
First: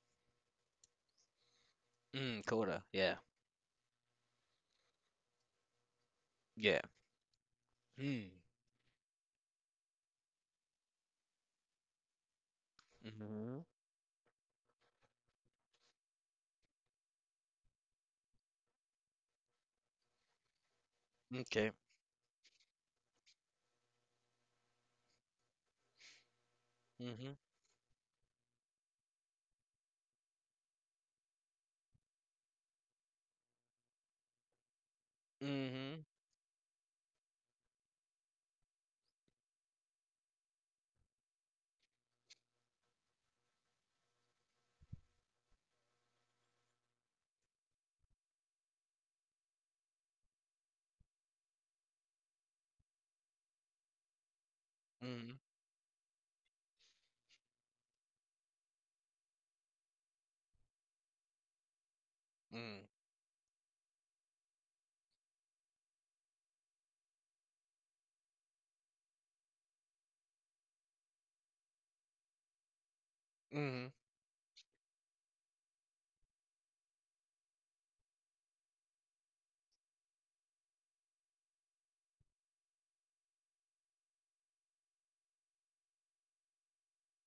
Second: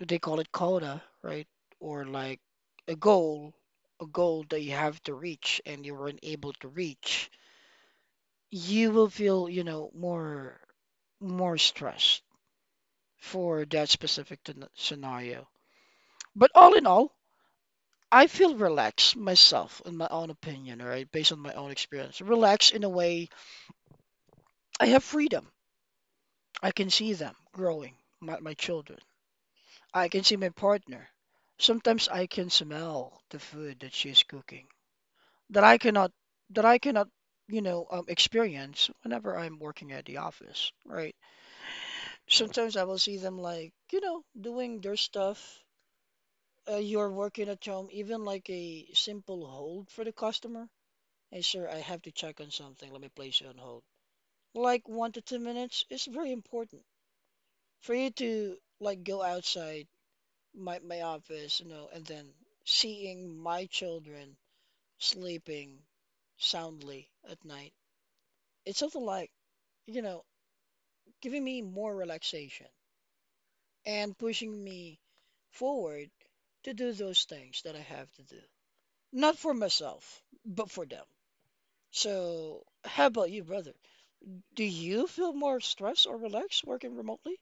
S2: they call it quota, right? Or
S1: Mm.
S2: like
S1: Coda.
S2: a
S1: Yeah.
S2: goal, a goal that you have to reach and you weren't able to
S1: Yeah.
S2: reach,
S1: Hmm.
S2: you will feel, you know, more, more stressed for
S1: Mhm.
S2: that specific scenario. But all in all, I feel relaxed myself in my own opinion, right? Based on my own
S1: Okay.
S2: experience. Relaxed in a way, I have freedom, I can see them
S1: Mhm.
S2: growing, my children. I can see my partner. Sometimes I can smell the food that she's cooking, that I
S1: Mhm.
S2: cannot, that I cannot you know, experience whenever I'm working at the office, right? Sometimes I will see them like, you know, doing their stuff. You're working at home, even like a simple hold for the customer. Hey, sir, I have to check on something. Let me place you on hold. Like one to two
S1: Mhm.
S2: minutes is very important for you to like go outside my office, you know, and then
S1: Mm.
S2: seeing my children sleeping soundly at night. It's something like, you know, giving me more relaxation
S1: Mhm.
S2: and pushing me forward to do those things that I have to do. Not for myself, but for them. So, how about you, brother? Do you feel more stressed or relaxed working remotely?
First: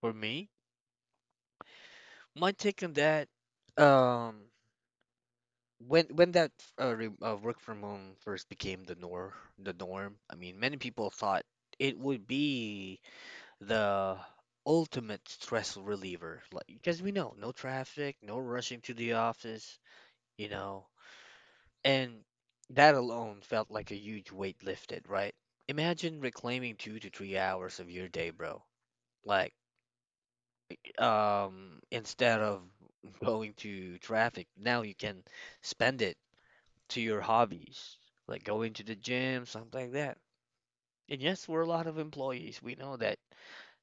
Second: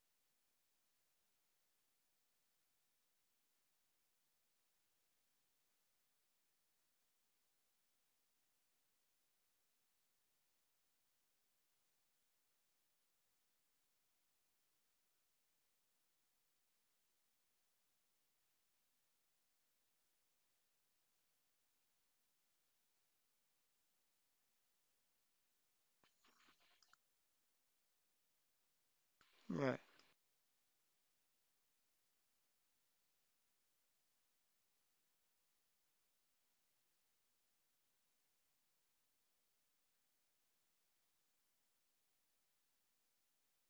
S1: For me, my take on that, um, when that re work from home first became the norm, I mean, many people thought it would be the ultimate stress reliever, like because we know no traffic, no rushing to the office, you know, and that alone felt like a huge weight lifted, right? Imagine reclaiming 2 to 3 hours of your day, bro. Like,
S2: Right.
S1: instead of going to traffic, now you can spend it to your hobbies, like going to the gym, something like that. And yes, we're a lot of employees. We know that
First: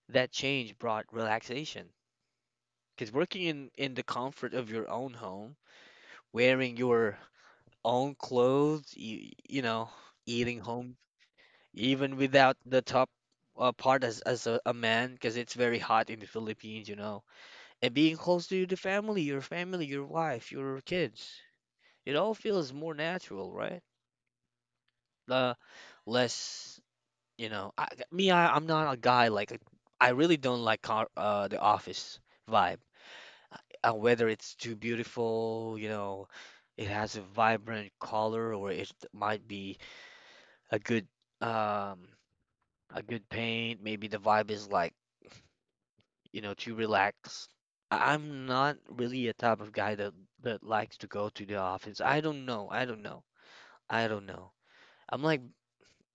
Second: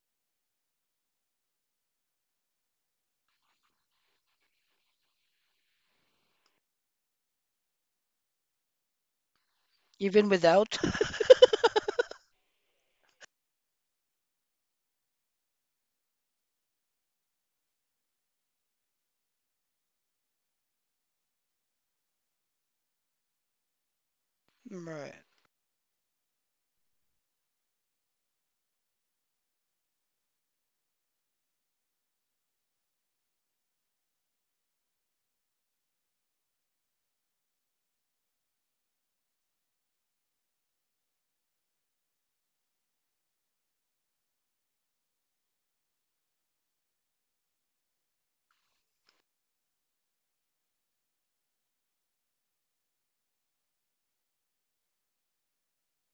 S1: that change brought relaxation. Because working in the comfort of your own home, wearing your own clothes, you know,
S2: Even
S1: eating
S2: without?
S1: home, even without the top part as a man, because it's very hot in the Philippines, you know and being close to the family, your wife, your kids. It all feels more natural, right?
S2: Right.
S1: Uh, Less, you know. I'm not a guy like I really don't like car, the office vibe. Whether it's too beautiful, you know, it has a vibrant color, or it might be a good, um, a good paint. Maybe the vibe is like you know, to relax. I- I'm not really a type of guy that likes to go to the office. I don't know. I don't know. I don't know. I'm like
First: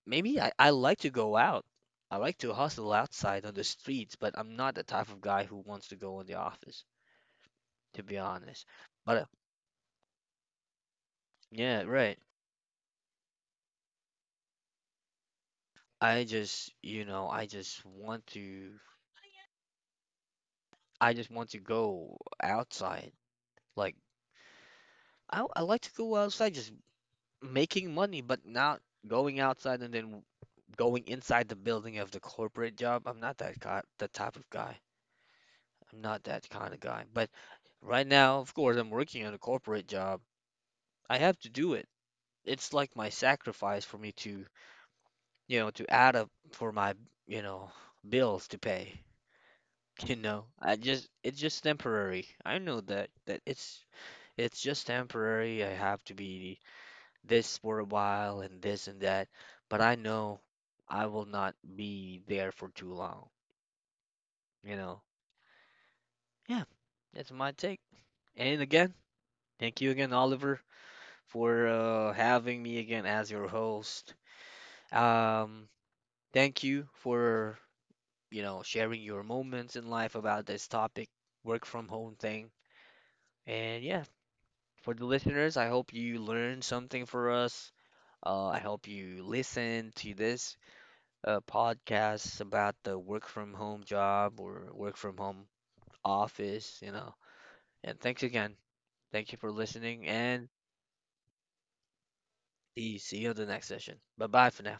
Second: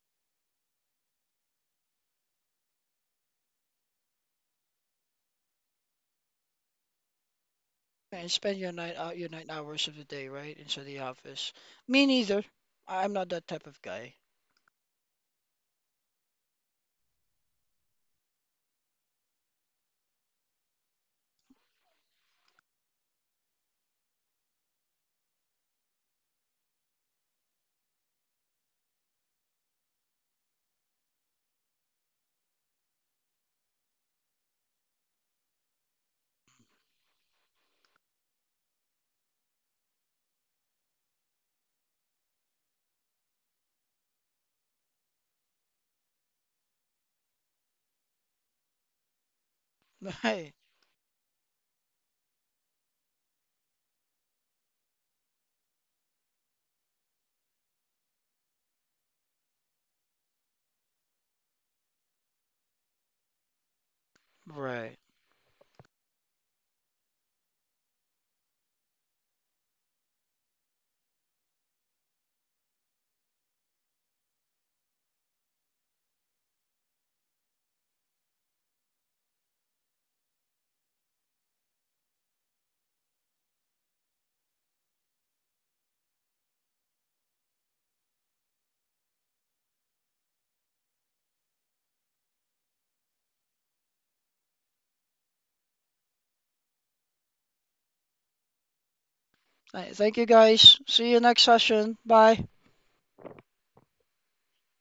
S1: maybe I like to go out. I like to hustle outside on the streets, but I'm not the type of guy who wants to go in the office, to be
S2: Yeah, and spend
S1: honest.
S2: your night
S1: But
S2: out, your 9 hours of the day, right? Into the office.
S1: yeah,
S2: Me
S1: right.
S2: neither. I'm not that type of guy.
S1: I just, you know, I just want to go outside. Like I like to go outside just making money, but not going outside and then going inside the building of the corporate job. I'm not that guy, the type of guy. I'm not that kind of guy. But right now, of course, I'm working on a corporate job. I have to do it. It's like my sacrifice for me to, you know, to add up for my, you know, bills to pay. You know,
S2: Hey,
S1: I just it's just temporary. I know that it's just temporary. I have to be this for a while and this and that, but I know I will not be there for too long,
S2: right.
S1: you
S2: Right.
S1: know. Yeah, that's my take. And again, thank you again, Oliver, for having me again as your host. Um, Thank you for, you know, sharing your moments in life about this topic, work from home thing. And yeah, for the listeners, I hope you learned something for us. I hope you listen to this podcast about the work from home job or work from home office, you know. And thanks again. Thank you for listening
S2: Thank you
S1: and
S2: guys. See you next session. Bye.
S1: See you at the next session. Bye bye for now.